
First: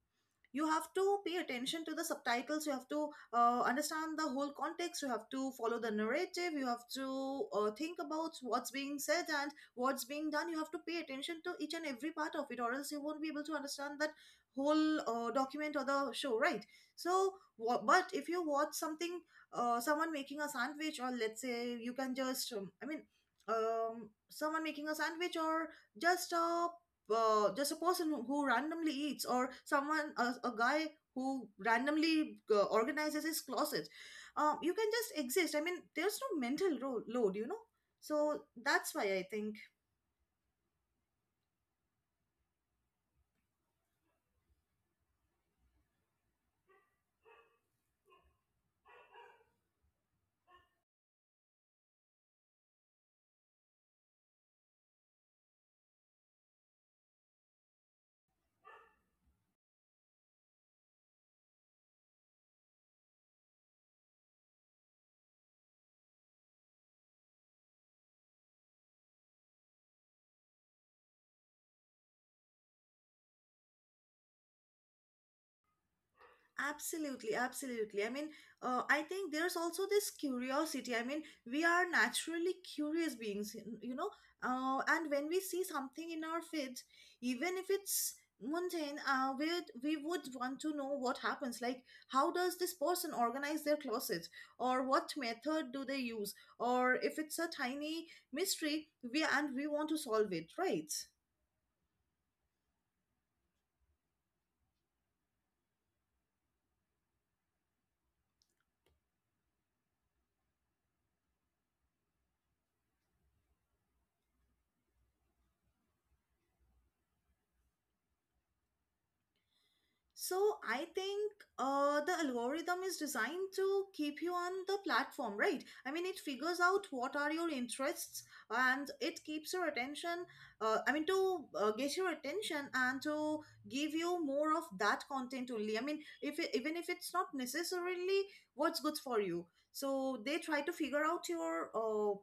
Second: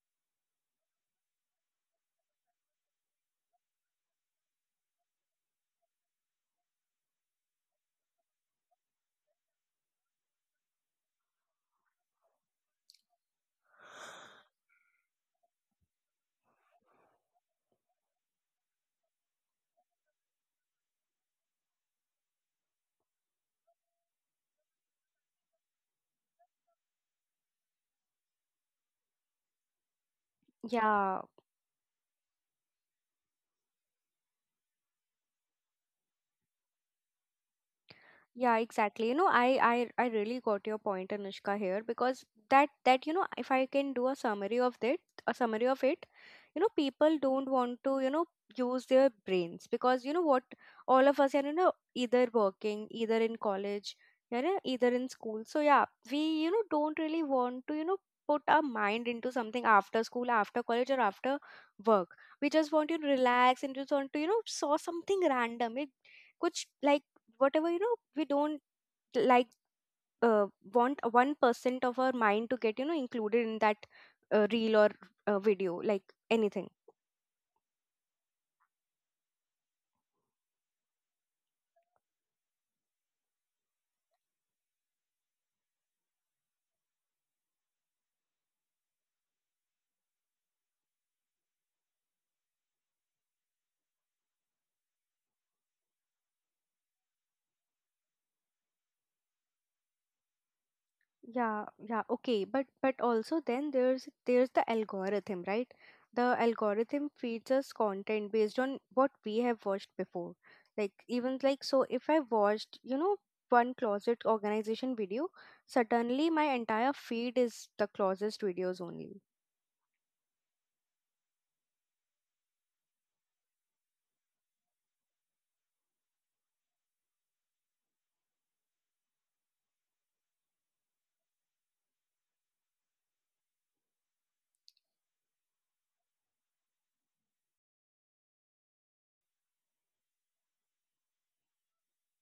Speaker 2: you have to pay attention to the subtitles, you have to uh, understand the whole context, you have to follow the narrative, you have to uh, think about what's being said and what's being done, you have to pay attention to each and every part of it, or else you won't be able to understand that whole uh, document or the show, right? So wha but if you watch something, uh, someone making a sandwich, or let's say you can just, um, I mean, um, someone making a sandwich, or just a, uh, just a person who who randomly eats, or someone, a, a guy
Speaker 1: Yeah,
Speaker 2: who randomly uh, organizes his closets, um, you can just exist. I mean, there's no mental ro- load, you know, so
Speaker 1: yeah,
Speaker 2: that's why
Speaker 1: exactly. You
Speaker 2: I
Speaker 1: know, I,
Speaker 2: think.
Speaker 1: I I really got your point, Anushka, here because that that you know, if I can do a summary of that, a summary of it, you know, people don't want to, you know, use their brains because you know what, all of us are, you know, either working, either in college, you know, either in school. So yeah, we, you know, don't really want to, you know, put our mind into something after school, after college, or after work. We just want to relax and just want to, you know, saw something random. It कुछ like whatever, you know, we don't like, uh, want one percent of our mind to get, you know, included in that uh, reel or uh, video, like anything.
Speaker 2: Absolutely, absolutely. I mean, uh, I think there's also this curiosity. I mean, we are naturally curious beings, y- you know. Uh, and when we see something in our feeds, even if it's mundane, uh, we we would want to know what happens. Like, how does this person organize their closets, or what method do they use, or if it's a tiny mystery, we and we want to solve it, right?
Speaker 1: Yeah, yeah, okay. But but also then there's there's the algorithm, right? The algorithm feeds us content based on what we have watched before. Like even like, so if I watched, you know, one closet organization video, suddenly my entire feed is the closest videos only.
Speaker 2: So I think uh, the algorithm is designed to keep you on the platform, right? I mean, it figures out what are your interests and it keeps your attention. Uh, I mean, to uh, get your attention and to give you more of that content only. I mean, if it, even if it's not necessarily what's good for you, so they try to figure out your uh,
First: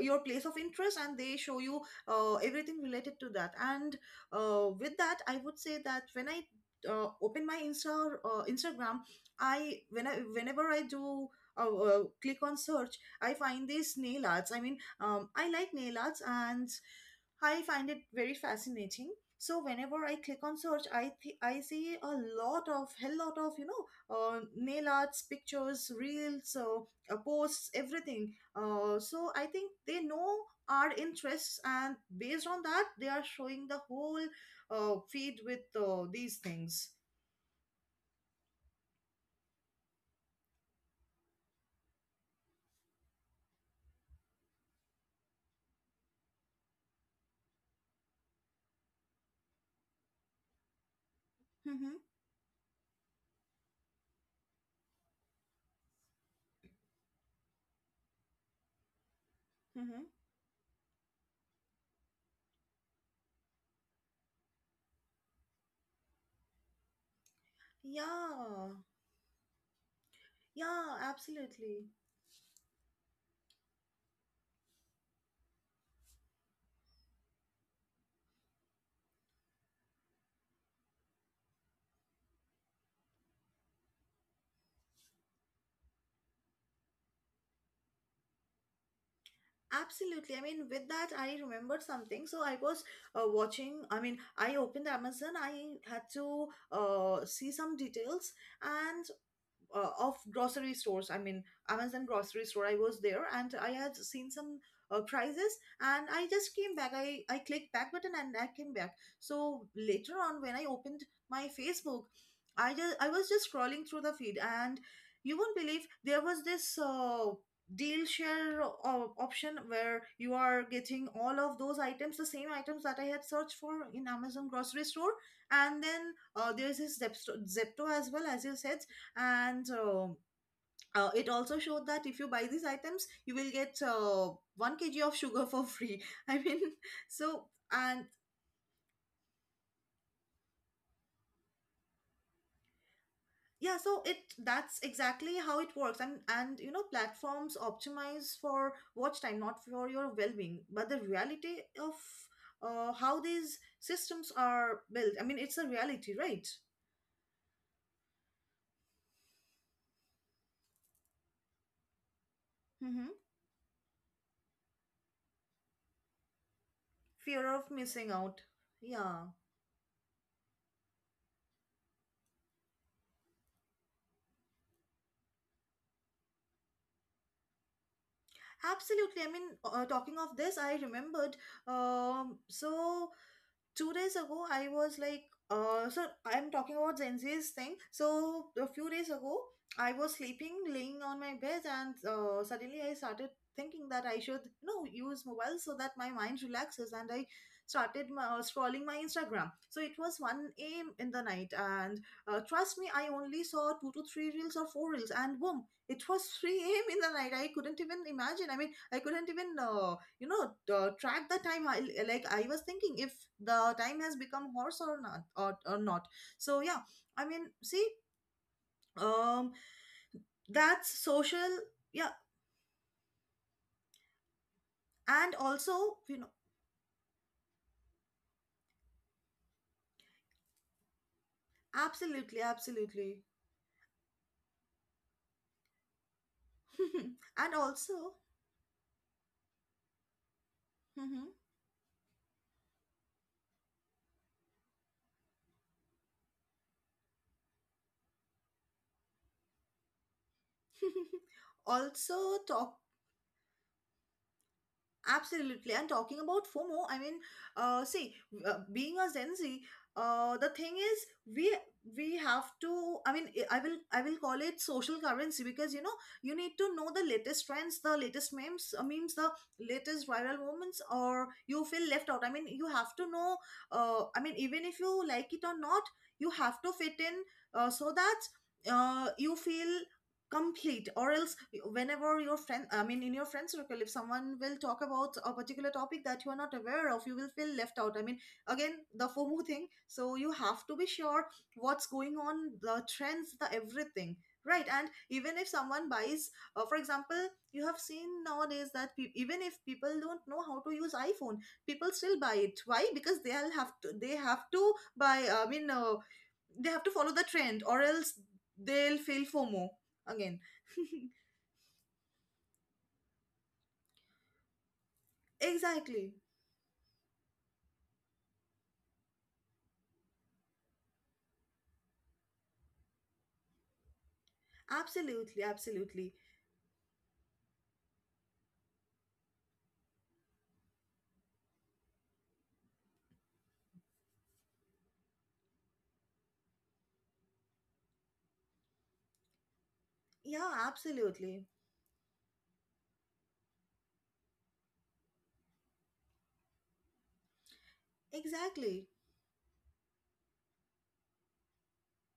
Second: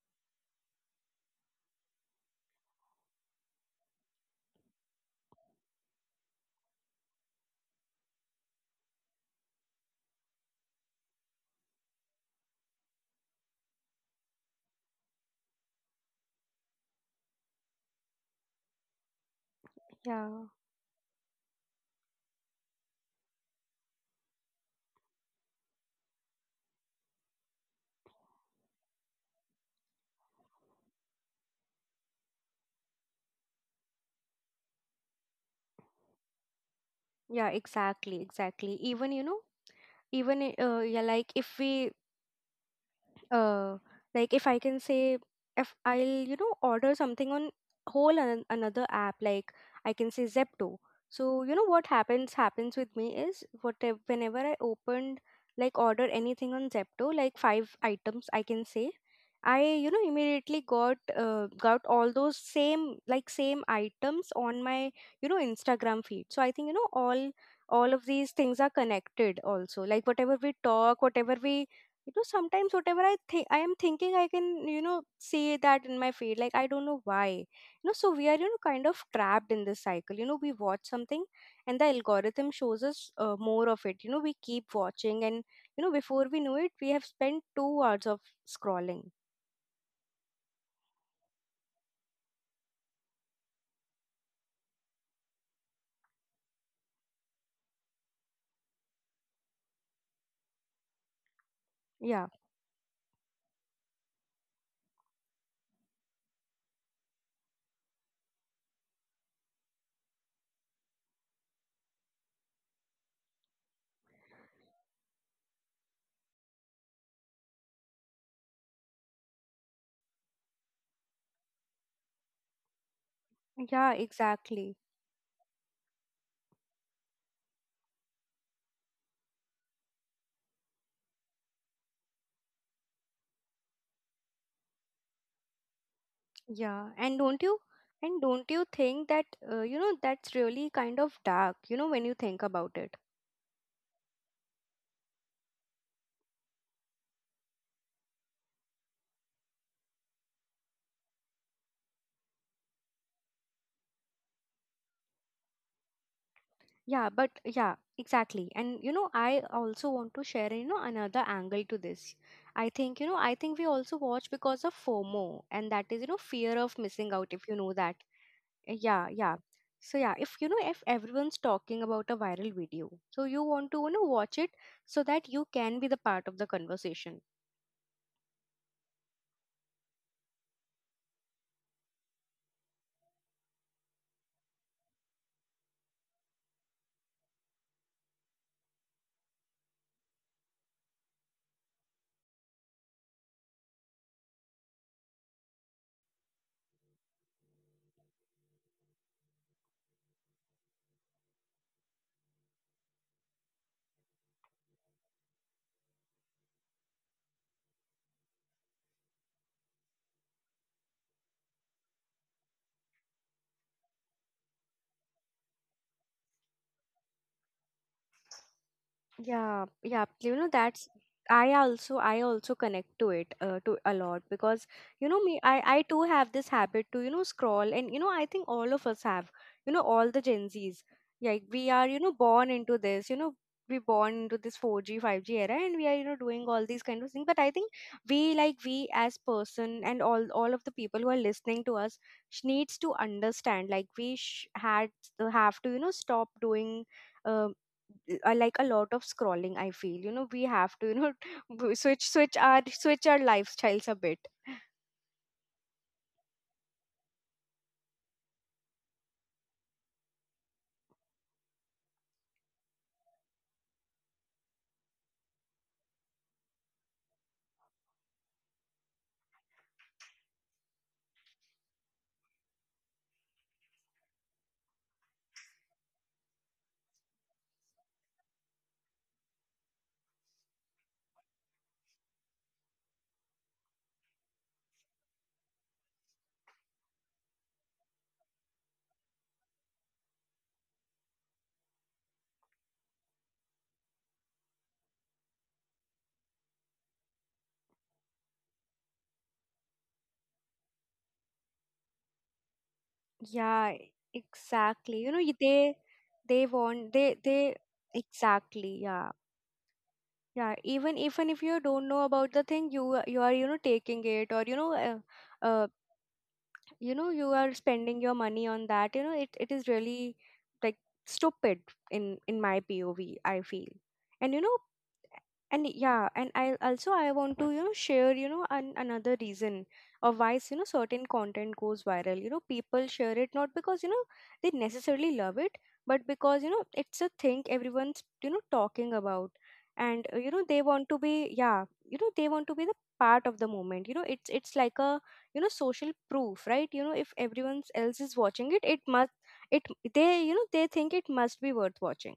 Speaker 2: your place of interest, and they show you uh, everything related to that. And uh, with that, I would say that when I uh, open my Insta, or uh, Instagram, i when i whenever I do uh, uh, click on search, I find these nail arts I mean um, I like nail arts and I find it very fascinating. So whenever I
Speaker 1: Yeah,
Speaker 2: click on search, I th- I see a lot of, hell lot of, you know, uh, nail arts, pictures, reels, uh, uh, posts, everything. Uh, so I think they know our interests, and based on that, they are showing the whole uh, feed with uh, these things.
Speaker 1: yeah, exactly, exactly, even you know, even i- uh, yeah, like if we uh like, if I can say, if I'll, you know, order something on whole an- another app, like I can say Zepto. So you know what
Speaker 2: Mm-hmm,
Speaker 1: happens happens with me is what, whenever I opened, like order anything on Zepto, like five items I can say, I, you know,
Speaker 2: mm-hmm.
Speaker 1: immediately got uh, got all those, same like same items on my, you know, Instagram feed. So I think, you know, all all of these things are
Speaker 2: Yeah,
Speaker 1: connected also. Like whatever we
Speaker 2: yeah,
Speaker 1: talk, whatever we,
Speaker 2: absolutely.
Speaker 1: you know, sometimes whatever I think I am thinking I can, you know, see that in my feed. Like I don't know why. You know, so we are, you know, kind of trapped in this cycle. You know, we watch something and the algorithm shows us, uh, more of it. You know, we keep watching and you know before we know it we have spent two hours of scrolling.
Speaker 2: Absolutely. I mean, with that, I remembered something. So I was uh, watching. I mean, I opened Amazon. I had to uh, see some details, and uh, of grocery stores, I mean Amazon
Speaker 1: Yeah,
Speaker 2: grocery store, I was there and I had seen some uh, prices, and I just came back. I i clicked back button and I came back. So later on when I opened my Facebook, i just i was just scrolling through the feed, and you won't believe there was this uh, deal share o- option where you are getting all of those items, the same items that I had searched for
Speaker 1: yeah,
Speaker 2: in Amazon
Speaker 1: exactly.
Speaker 2: grocery store. And then uh, there's this zepto, Zepto, as well as you said. And uh, uh, it also showed that if you buy these items you will get uh, one kilogram of sugar for free. (laughs) I mean,
Speaker 1: Yeah, and don't
Speaker 2: so,
Speaker 1: you
Speaker 2: and
Speaker 1: and don't you think that, uh, you know, that's really kind of dark, you know, when you think about it?
Speaker 2: yeah, so it, that's exactly how it works. And and, you know, platforms optimize for watch time, not for your well-being, but the reality of uh, how these systems are built, I mean it's a reality, right?
Speaker 1: Yeah, but yeah, exactly. And you know, I also want to share, you know, another angle to this. I think, you
Speaker 2: Mm-hmm.
Speaker 1: know, I think we also watch because of FOMO, and that is, you know, fear of missing out,
Speaker 2: Fear
Speaker 1: if you
Speaker 2: of
Speaker 1: know that.
Speaker 2: missing out.
Speaker 1: Uh, Yeah,
Speaker 2: Yeah,
Speaker 1: yeah. So yeah, if you know if everyone's talking about a viral video, so you want to, you know, watch it so that you can be the part of the conversation.
Speaker 2: absolutely. I mean, uh, talking of this, I remembered, um so two days ago I was like, uh so I'm talking about Gen Z's thing. So a few days ago I was sleeping, laying on my bed, and uh, suddenly I started thinking that I should, you know, use mobile so that my mind relaxes. And I started my, uh, scrolling my Instagram. So it was one a m in the night, and uh, trust me, I only saw two to three reels or four reels, and boom, it was three a m in the night. I couldn't even imagine. I mean, I couldn't even uh, you know uh, track the time. I, like, I was thinking if the time has become horse or not, or, or not. So yeah, I mean, see. um
Speaker 1: Yeah, yeah, you know, that's,
Speaker 2: that's social.
Speaker 1: I also
Speaker 2: Yeah.
Speaker 1: I also connect to it, uh, to a lot, because you know
Speaker 2: And
Speaker 1: me, I I
Speaker 2: also,
Speaker 1: too
Speaker 2: you know,
Speaker 1: have this habit to, you know, scroll and you know I think all of us have, you know, all the Gen Zs, like we are, you know,
Speaker 2: absolutely,
Speaker 1: born into this, you
Speaker 2: absolutely.
Speaker 1: know, we born into this four G five G era and we are, you know, doing all these kind of things,
Speaker 2: (laughs)
Speaker 1: but I
Speaker 2: And
Speaker 1: think
Speaker 2: also.
Speaker 1: we, like we as person and all all of the people who are listening to us, sh- needs to understand like we sh- had have to, you know, stop doing uh, uh, like a lot of scrolling. I feel you know we have to, you know, (laughs)
Speaker 2: (laughs)
Speaker 1: w- switch
Speaker 2: Also
Speaker 1: switch our
Speaker 2: talk.
Speaker 1: switch our lifestyles a bit.
Speaker 2: Absolutely. And talking about FOMO, I mean, uh, see, uh, being a Gen Z, uh, the thing is, we we have to. I mean, I I will I will call it social currency, because you know you need to know the latest trends, the latest memes, uh, memes, the latest viral moments, or you feel left out. I mean, you have to know. Uh, I mean, even if you like it or not, you have to fit in uh, so that uh, you feel complete. Or else, whenever your friend, I mean, in your friend circle, if someone will talk about a particular topic that you are not aware of, you will feel left out. I mean, again, the FOMO thing. So you have to be sure what's going on, the trends, the everything, right? And even if someone buys, uh, for example, you have seen nowadays that pe- even if people don't know how to use iPhone, people still buy it. Why? Because they'll have
Speaker 1: yeah
Speaker 2: to
Speaker 1: e,
Speaker 2: they have to
Speaker 1: exactly, you know,
Speaker 2: buy.
Speaker 1: y-
Speaker 2: I mean,
Speaker 1: they
Speaker 2: uh,
Speaker 1: they
Speaker 2: they have to
Speaker 1: want,
Speaker 2: follow
Speaker 1: they
Speaker 2: the
Speaker 1: they
Speaker 2: trend, or else
Speaker 1: exactly.
Speaker 2: they'll
Speaker 1: Yeah,
Speaker 2: feel FOMO again.
Speaker 1: yeah, even
Speaker 2: (laughs)
Speaker 1: even if you don't know about the thing, you you are, you know, taking it or you know, uh, uh,
Speaker 2: Exactly.
Speaker 1: you know, you are spending your money on that, you know it, it is really like stupid in in my POV, I feel. And you know,
Speaker 2: Absolutely,
Speaker 1: and yeah,
Speaker 2: absolutely.
Speaker 1: and I also I want to, you know, share, you know, an, another reason of why, you know, certain content goes viral. You know, people share it not because, you know, they necessarily love it, but because, you know, it's a thing everyone's, you know, talking about. And uh, you know,
Speaker 2: Yeah,
Speaker 1: they want to be,
Speaker 2: absolutely.
Speaker 1: yeah, you know, they want to be the part of the moment. You know, it's it's like a, you know, social proof, right? You know, if everyone else is watching it, it
Speaker 2: Exactly.
Speaker 1: must, it, they, you know, they think it must be worth watching.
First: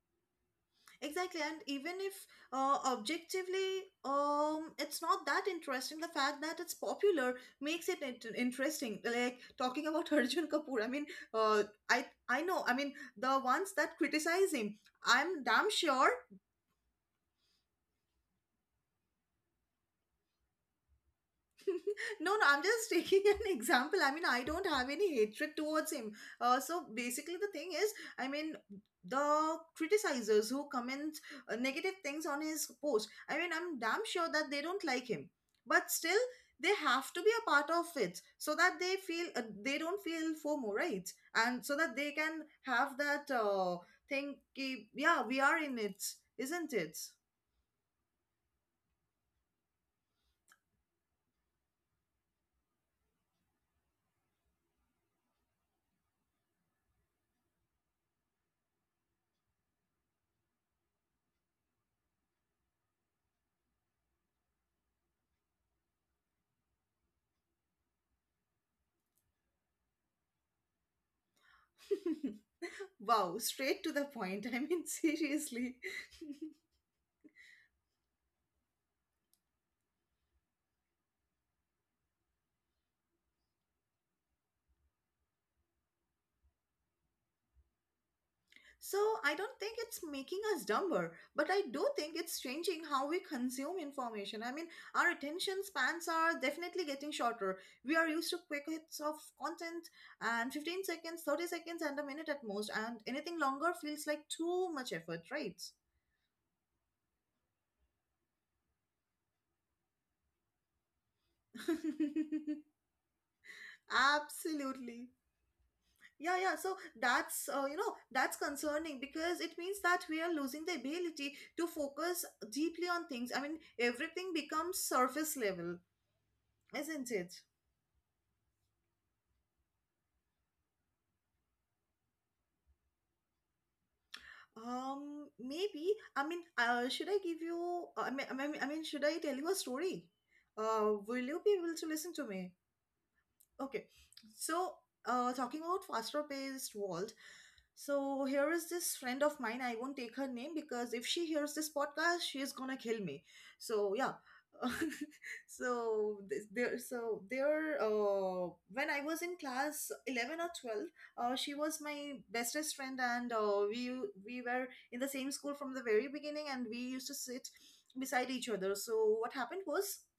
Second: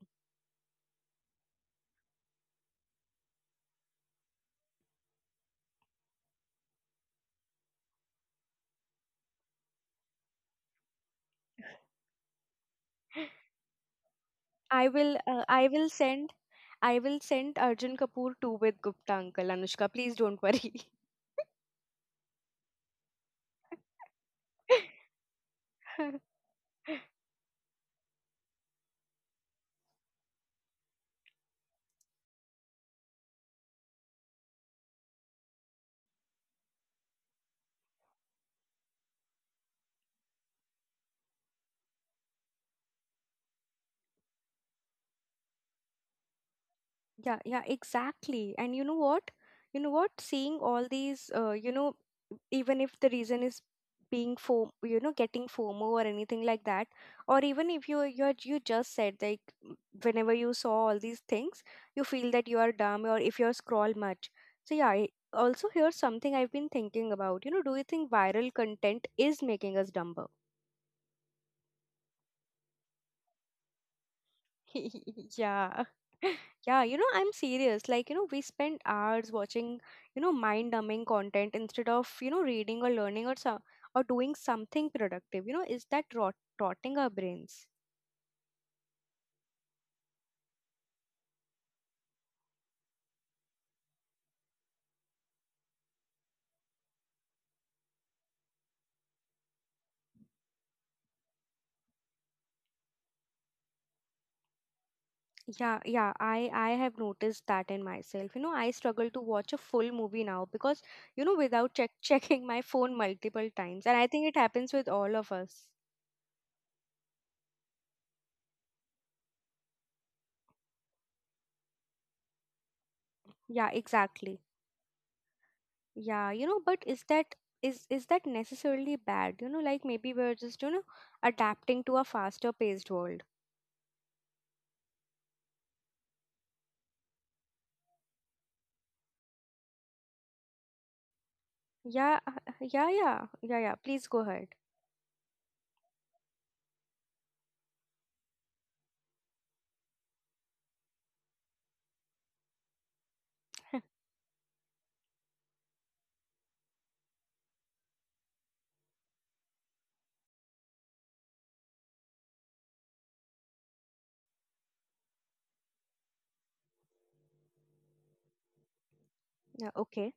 Speaker 2: Exactly. And even if uh, objectively um it's not that interesting, the fact that it's popular makes it int- interesting. Like, talking about (laughs) Arjun Kapoor, I mean, uh, I I know, I mean, the ones that criticize him,
Speaker 1: i will
Speaker 2: I'm
Speaker 1: uh,
Speaker 2: damn
Speaker 1: i will
Speaker 2: sure.
Speaker 1: send I will send Arjun Kapoor two with Gupta uncle, Anushka, please don't worry.
Speaker 2: No, no, I'm just taking (laughs) an example. I mean, I don't have any hatred towards him.
Speaker 1: (laughs)
Speaker 2: Uh, so basically, the thing is, I mean, the criticizers who comment uh, negative things on his post, I mean, I'm damn sure that they don't like him. But still, they have to be a part of it so that they feel uh, they don't feel FOMO, right? And so that they can have that uh, thing, ki, yeah, we are in it, isn't it?
Speaker 1: Yeah, yeah, exactly. And you know what? You know what? Seeing all these, uh, you know, even if the reason is being form, you know, getting FOMO or anything like that, or even if you you you just said like m- whenever you saw all these things, you feel that you are dumb or if you scroll much. So yeah, I also, here's something I've been thinking about. You know, do you think viral content is making us dumber?
Speaker 2: (laughs) Wow, straight to the point. I mean, (laughs)
Speaker 1: (laughs)
Speaker 2: seriously.
Speaker 1: Yeah. (laughs)
Speaker 2: (laughs)
Speaker 1: Yeah, you know, I'm serious. Like, you know, we spend hours watching, you know, mind-numbing content instead of, you know, reading or learning or so, or doing something productive. You know, is that rot rotting our brains?
Speaker 2: So I don't think it's making us dumber, but I do think it's changing how we consume information. I mean, our attention spans are definitely getting shorter. We are used to quick hits of content, and fifteen seconds, thirty seconds, and a minute at most, and anything longer feels like too much effort, right?
Speaker 1: Yeah, yeah, I I have noticed that in myself. You know, I struggle to watch a full movie now because, you know, without check (laughs)
Speaker 2: (laughs)
Speaker 1: checking my phone multiple times, and I think it happens with
Speaker 2: Absolutely.
Speaker 1: all of us.
Speaker 2: Yeah, yeah. So that's uh, you know that's concerning, because it means that we are losing the ability to focus deeply on things. I mean,
Speaker 1: Yeah,
Speaker 2: everything
Speaker 1: exactly.
Speaker 2: becomes surface level,
Speaker 1: Yeah, you know, but is
Speaker 2: isn't
Speaker 1: that
Speaker 2: it?
Speaker 1: is is that necessarily bad? You know, like maybe we're just, you know, adapting to a faster paced world.
Speaker 2: Um, maybe. I mean, uh, should I give you? I mean, I mean, I mean, should I tell you a story? Uh, will you be able to listen
Speaker 1: Yeah,
Speaker 2: to
Speaker 1: uh,
Speaker 2: me?
Speaker 1: yeah, yeah, yeah, yeah.
Speaker 2: Okay.
Speaker 1: Please go ahead.
Speaker 2: So, uh, talking about faster paced world, so here is this friend of mine. I won't take her name, because if she hears this podcast, she is gonna kill me. So
Speaker 1: (laughs)
Speaker 2: yeah. (laughs) so this- there so there uh when I was in class eleven or twelve, uh she was my bestest friend. And uh, we we were in the same school from the very beginning, and we used to sit beside each other. So what happened
Speaker 1: Yeah,
Speaker 2: was,
Speaker 1: okay.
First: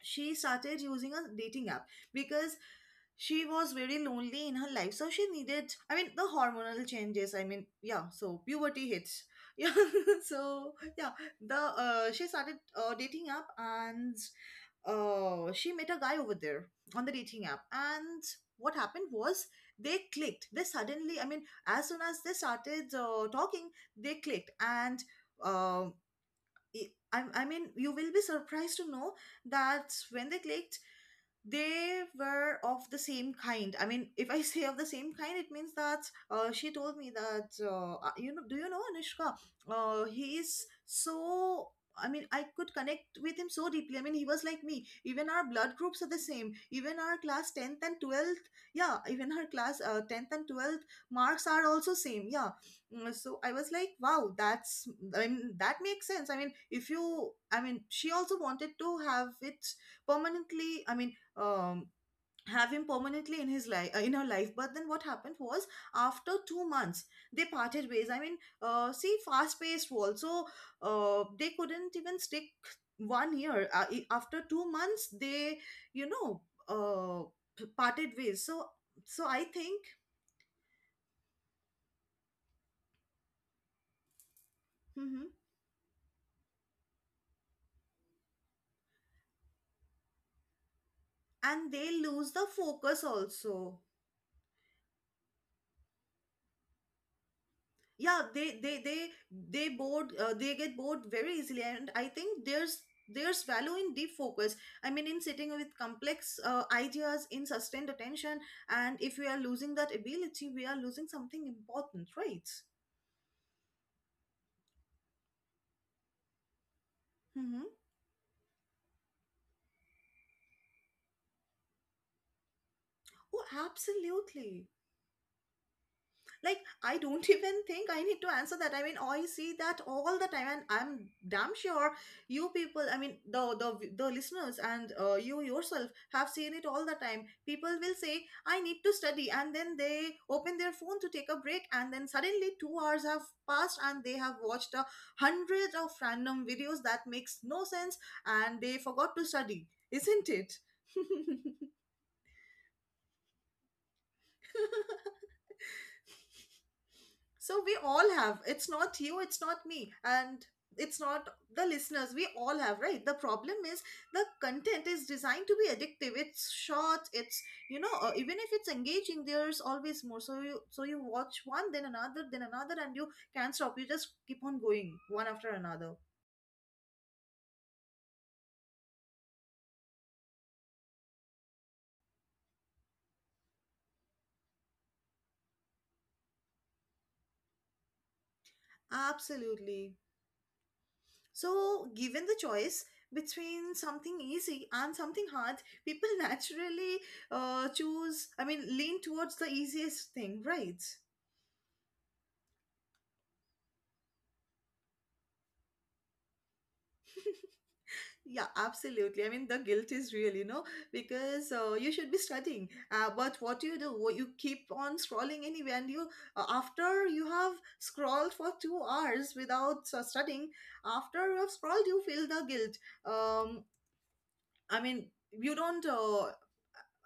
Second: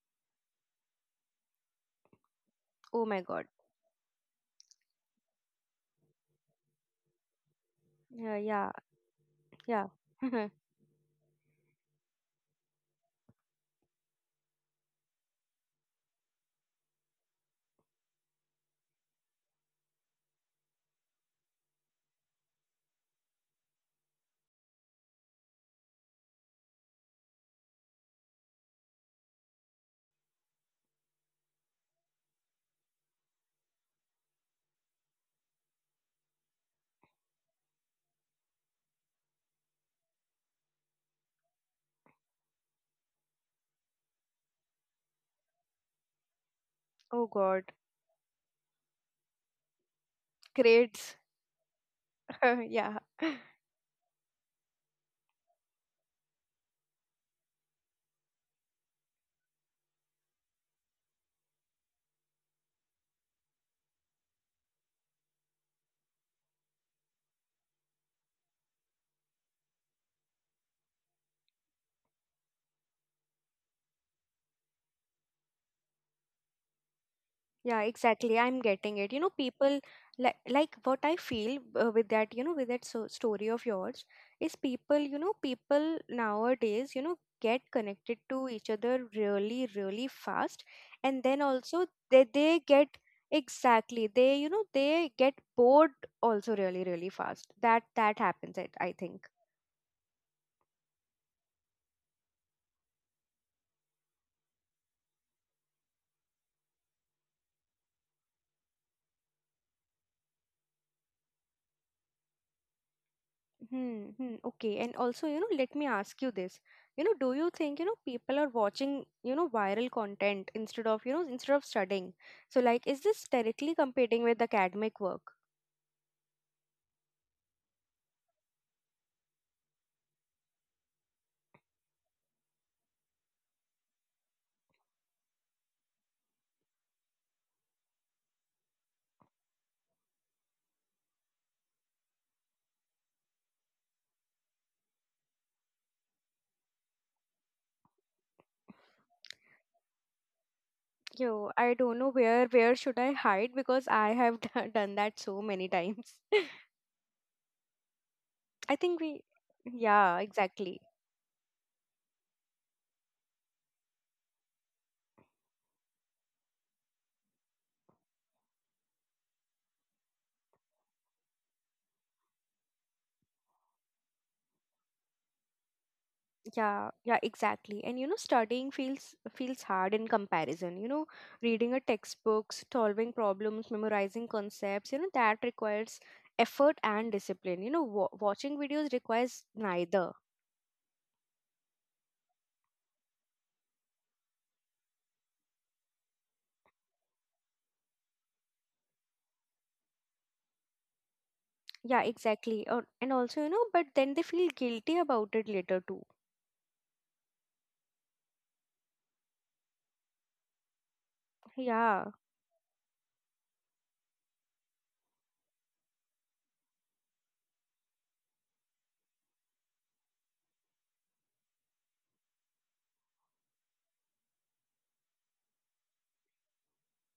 Speaker 2: she started using a dating app, because
Speaker 1: Oh my
Speaker 2: she
Speaker 1: God.
Speaker 2: was very lonely in her life, so she needed, I mean, the hormonal changes, I mean, yeah,
Speaker 1: Yeah,
Speaker 2: so
Speaker 1: yeah,
Speaker 2: puberty hits. (laughs) Yeah.
Speaker 1: yeah. (laughs)
Speaker 2: So yeah, the uh, she started uh, dating app, and uh, she met a guy over there on the dating app. And what happened was, they clicked they suddenly, I mean, as soon as they started uh, talking, they clicked. And um I, I I mean you will be surprised to know that when they clicked, they were of the same kind. I mean, if I (laughs) say of the same kind, it means that uh, she told me that, uh, uh, you know, do you know, Anushka, uh, he is so, I mean, I could connect with him so deeply. I mean, he was like me. Even our blood groups are the same. Even our
Speaker 1: Oh
Speaker 2: class
Speaker 1: God.
Speaker 2: tenth and twelfth, yeah, even her class uh, tenth and twelfth
Speaker 1: Grades.
Speaker 2: marks are also same, yeah.
Speaker 1: (laughs) Yeah.
Speaker 2: Mm, so I was like, wow, that's i mean that makes sense. I mean, if you I mean she also wanted to have it permanently, I mean, um, have him permanently in his life uh, in her life. But then what happened was, after two months they parted ways. I mean, uh, see, fast paced world. So uh, they couldn't even stick one year. Uh, i- after two months they, you know, uh, p-
Speaker 1: Yeah,
Speaker 2: parted
Speaker 1: exactly.
Speaker 2: ways.
Speaker 1: I'm
Speaker 2: so
Speaker 1: getting it. You know,
Speaker 2: so I
Speaker 1: people
Speaker 2: think.
Speaker 1: like like what I feel uh, with that, you know, with that so story of yours is people, you
Speaker 2: Mhm.
Speaker 1: know, people nowadays, you know, get connected to each other really, really fast, and then
Speaker 2: And
Speaker 1: also
Speaker 2: they
Speaker 1: they
Speaker 2: lose the
Speaker 1: they get
Speaker 2: focus also.
Speaker 1: exactly they you know they get bored also really, really fast. That that
Speaker 2: Yeah,
Speaker 1: happens.
Speaker 2: they
Speaker 1: I
Speaker 2: they
Speaker 1: I
Speaker 2: they
Speaker 1: think.
Speaker 2: they bored uh, they get bored very easily. And I think there's there's value in deep focus. I mean, in sitting with complex uh, ideas, in sustained attention. And if we are losing that ability, we are losing something important, right?
Speaker 1: Hmm, hmm, okay. And also, you know, let me ask you this. You know, do you think,
Speaker 2: Mm-hmm.
Speaker 1: you know, people are watching, you know, viral content instead of, you know, instead of studying? So like, is this
Speaker 2: Oh,
Speaker 1: directly competing with
Speaker 2: absolutely.
Speaker 1: academic work?
Speaker 2: Like, I don't even think I need to answer that. I mean, I see that all the time. And I'm damn sure you people, I mean, the the, the listeners and uh, you yourself have seen it all the time. People will say I need to study, and then they open their phone to take a break. And then suddenly two hours have passed and they have watched a hundred of random videos that makes no sense. And they forgot to study, isn't
Speaker 1: Yo,
Speaker 2: it?
Speaker 1: I don't know where where should I hide because I have (laughs) done that so many
Speaker 2: (laughs)
Speaker 1: times. (laughs)
Speaker 2: So
Speaker 1: I
Speaker 2: we
Speaker 1: think
Speaker 2: all
Speaker 1: we,
Speaker 2: have. It's not
Speaker 1: yeah,
Speaker 2: you, it's not
Speaker 1: exactly.
Speaker 2: me, and it's not the listeners. We all have, right? The problem is, the content is designed to be addictive. It's short. It's you know uh, Even if it's engaging, there's always more. So you so you watch one, then another, then another, and you can't stop. You just keep on going one after
Speaker 1: Yeah,
Speaker 2: another.
Speaker 1: yeah, exactly. And you know, studying feels feels hard in comparison. You know, reading a textbook, solving problems, memorizing concepts, you know, that requires effort and discipline. You know, wa watching videos requires neither.
Speaker 2: Absolutely. So given the choice between something easy and something hard, people (laughs) naturally uh, choose. I mean, lean towards the easiest thing, right?
Speaker 1: Yeah, exactly. Or, and also, you know, but then they feel guilty about it later too.
Speaker 2: Yeah, absolutely. I mean, the guilt is real, you know, because
Speaker 1: Yeah.
Speaker 2: uh, you should be studying. Uh, but what do you do? What- You keep on scrolling anyway, and you uh, after you have scrolled for two hours without uh, studying, after you have scrolled, you feel the guilt. Um, I mean, you don't. Uh,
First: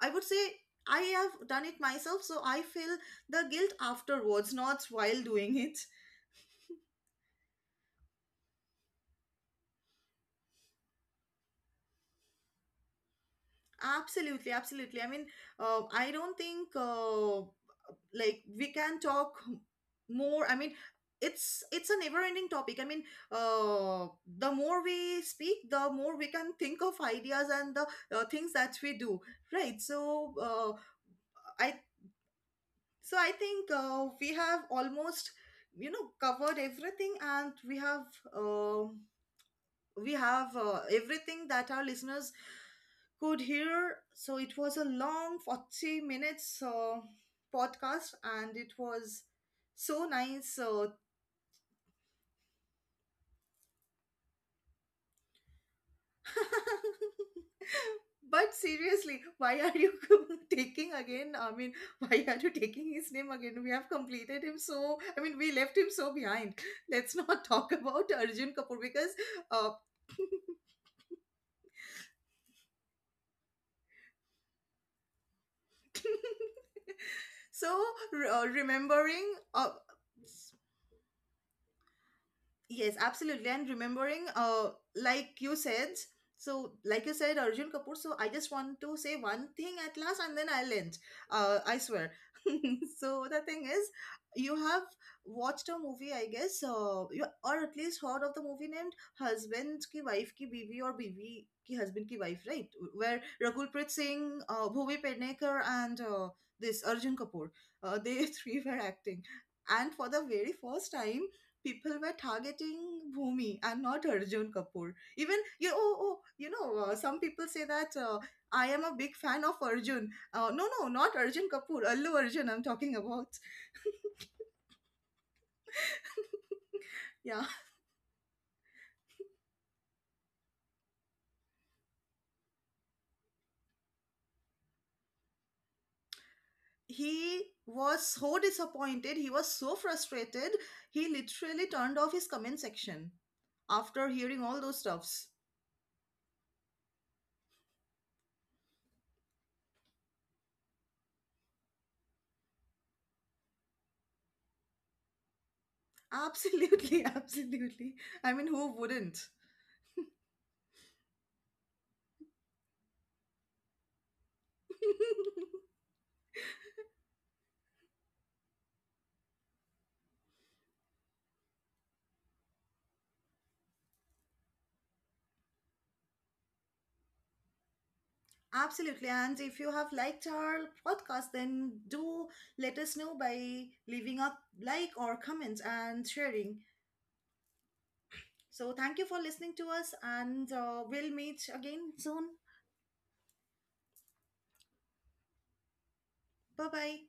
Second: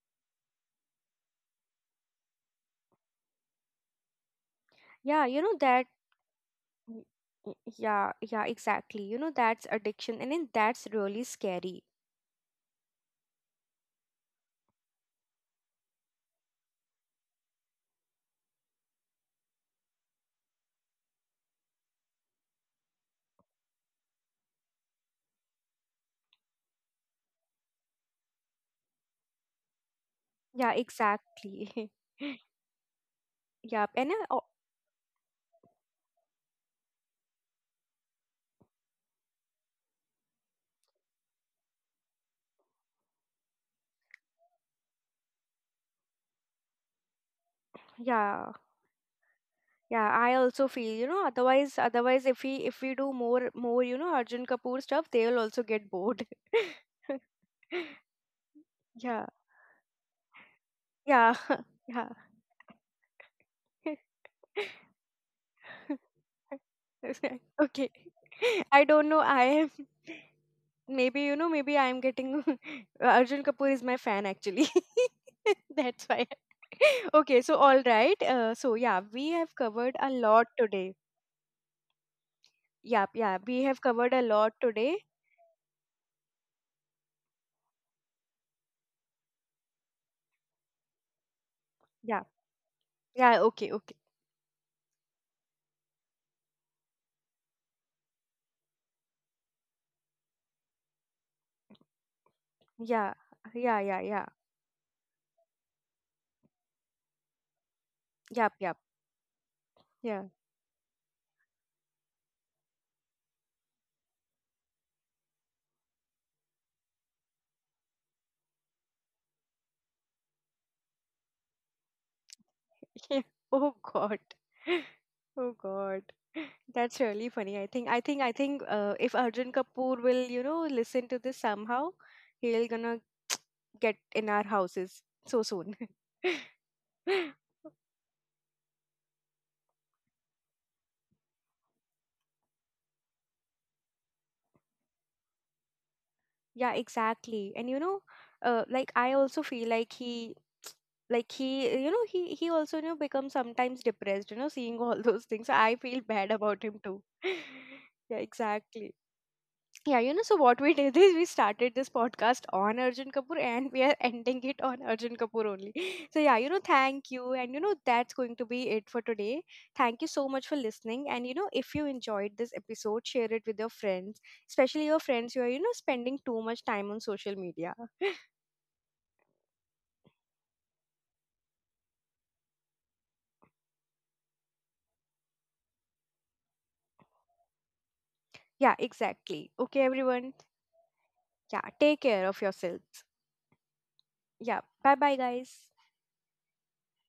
Speaker 2: I would say I have done it myself, so I feel the guilt afterwards, not while
Speaker 1: Yeah, you know
Speaker 2: doing it.
Speaker 1: that y- y- yeah, yeah, exactly. You know, that's addiction and then that's really scary.
Speaker 2: Absolutely, absolutely. I mean, uh, I don't think. Uh, like, we can talk more. I mean, it's it's a never ending topic. I mean, uh the more we speak, the more we can think of ideas, and the uh, things that we do, right? So
Speaker 1: Yeah,
Speaker 2: uh, i
Speaker 1: exactly. (laughs)
Speaker 2: so I think
Speaker 1: Yeah,
Speaker 2: uh,
Speaker 1: and I,
Speaker 2: we
Speaker 1: oh,
Speaker 2: have almost, you know, covered everything. And we have, um we have uh, everything that our listeners could hear. So it was a long forty minutes uh, podcast,
Speaker 1: yeah.
Speaker 2: and it was so
Speaker 1: Yeah, I
Speaker 2: nice.
Speaker 1: also
Speaker 2: Uh,
Speaker 1: feel, you know, otherwise otherwise if we if we do more more, you know, Arjun Kapoor stuff, they will also get bored.
Speaker 2: (laughs)
Speaker 1: (laughs)
Speaker 2: but seriously,
Speaker 1: Yeah.
Speaker 2: why are you (laughs) taking again?
Speaker 1: Yeah.
Speaker 2: I
Speaker 1: (laughs)
Speaker 2: mean,
Speaker 1: Yeah.
Speaker 2: why are you taking his name again? We have completed him so, I mean, we left him so behind.
Speaker 1: (laughs)
Speaker 2: Let's not (laughs) talk
Speaker 1: Okay.
Speaker 2: about Arjun
Speaker 1: (laughs)
Speaker 2: Kapoor,
Speaker 1: I don't
Speaker 2: because.
Speaker 1: know. I
Speaker 2: Uh,
Speaker 1: am maybe, you know, maybe I am getting (laughs) Arjun Kapoor is my fan actually. (laughs) That's why.
Speaker 2: (laughs)
Speaker 1: (laughs) Okay, so
Speaker 2: so
Speaker 1: all right.
Speaker 2: re- uh,
Speaker 1: Uh, so yeah,
Speaker 2: remembering
Speaker 1: we have
Speaker 2: uh,
Speaker 1: covered a lot today.
Speaker 2: Yes,
Speaker 1: Yeah, yeah,
Speaker 2: absolutely.
Speaker 1: we
Speaker 2: And
Speaker 1: have covered a
Speaker 2: remembering,
Speaker 1: lot
Speaker 2: uh,
Speaker 1: today.
Speaker 2: like you said, so like you said, Arjun Kapoor. So I just want to say one thing at last, and then I'll end. Uh, I swear.
Speaker 1: Yeah.
Speaker 2: (laughs) So the
Speaker 1: Yeah,
Speaker 2: thing
Speaker 1: okay,
Speaker 2: is,
Speaker 1: okay.
Speaker 2: you have watched a movie, I guess, uh, you, or at least heard of the movie named "Husband Ki Wife Ki Biwi" or "Biwi Ki Husband Ki Wife," right?
Speaker 1: Yeah,
Speaker 2: Where
Speaker 1: yeah,
Speaker 2: Raghulpreet
Speaker 1: yeah, yeah.
Speaker 2: Singh, uh, Bhumi Pednekar, and uh, this Arjun Kapoor, uh, they (laughs)
Speaker 1: Yep,
Speaker 2: three were
Speaker 1: yep.
Speaker 2: acting. And for the
Speaker 1: Yeah.
Speaker 2: very first time people were targeting Bhumi and not Arjun Kapoor. Even you, oh, oh, you know, uh, some people say that uh, I am a big fan of Arjun. Uh, no, no, not Arjun Kapoor, Allu Arjun I'm talking
Speaker 1: (laughs)
Speaker 2: about.
Speaker 1: Oh God. (laughs) Oh God. (laughs) That's really
Speaker 2: Yeah,
Speaker 1: funny. I think I think I think uh, if Arjun Kapoor will, you know, listen to this somehow, he'll gonna get in our houses so soon. (laughs)
Speaker 2: he was so disappointed. He was so frustrated. He literally turned off his comment section after hearing all those stuffs.
Speaker 1: Yeah, exactly. And you know, uh, like I also feel like he like he you know he he also you know becomes sometimes depressed you know seeing all (laughs) those things I feel bad about him too
Speaker 2: Absolutely, (laughs)
Speaker 1: (laughs)
Speaker 2: absolutely.
Speaker 1: yeah
Speaker 2: I mean, who
Speaker 1: exactly.
Speaker 2: wouldn't?
Speaker 1: Yeah, you know, so what we (laughs) did is we started this podcast on Arjun Kapoor and we are ending it on Arjun Kapoor only. (laughs) So,
Speaker 2: (laughs)
Speaker 1: yeah, you know, thank you. And, you know, that's going to be it for today. Thank you so much for listening. And, you know, if you enjoyed this episode, share it with your friends, especially your friends who are, you know, spending too much time on social media. (laughs)
Speaker 2: Absolutely. And if you have liked our podcast, then do let us know by leaving a like or comment and sharing. So
Speaker 1: Yeah,
Speaker 2: thank you for
Speaker 1: exactly.
Speaker 2: listening to
Speaker 1: Okay,
Speaker 2: us,
Speaker 1: everyone.
Speaker 2: and uh, we'll meet
Speaker 1: Yeah,
Speaker 2: again
Speaker 1: take care
Speaker 2: soon.
Speaker 1: of yourselves. Yeah, bye bye, guys.
Speaker 2: Bye bye.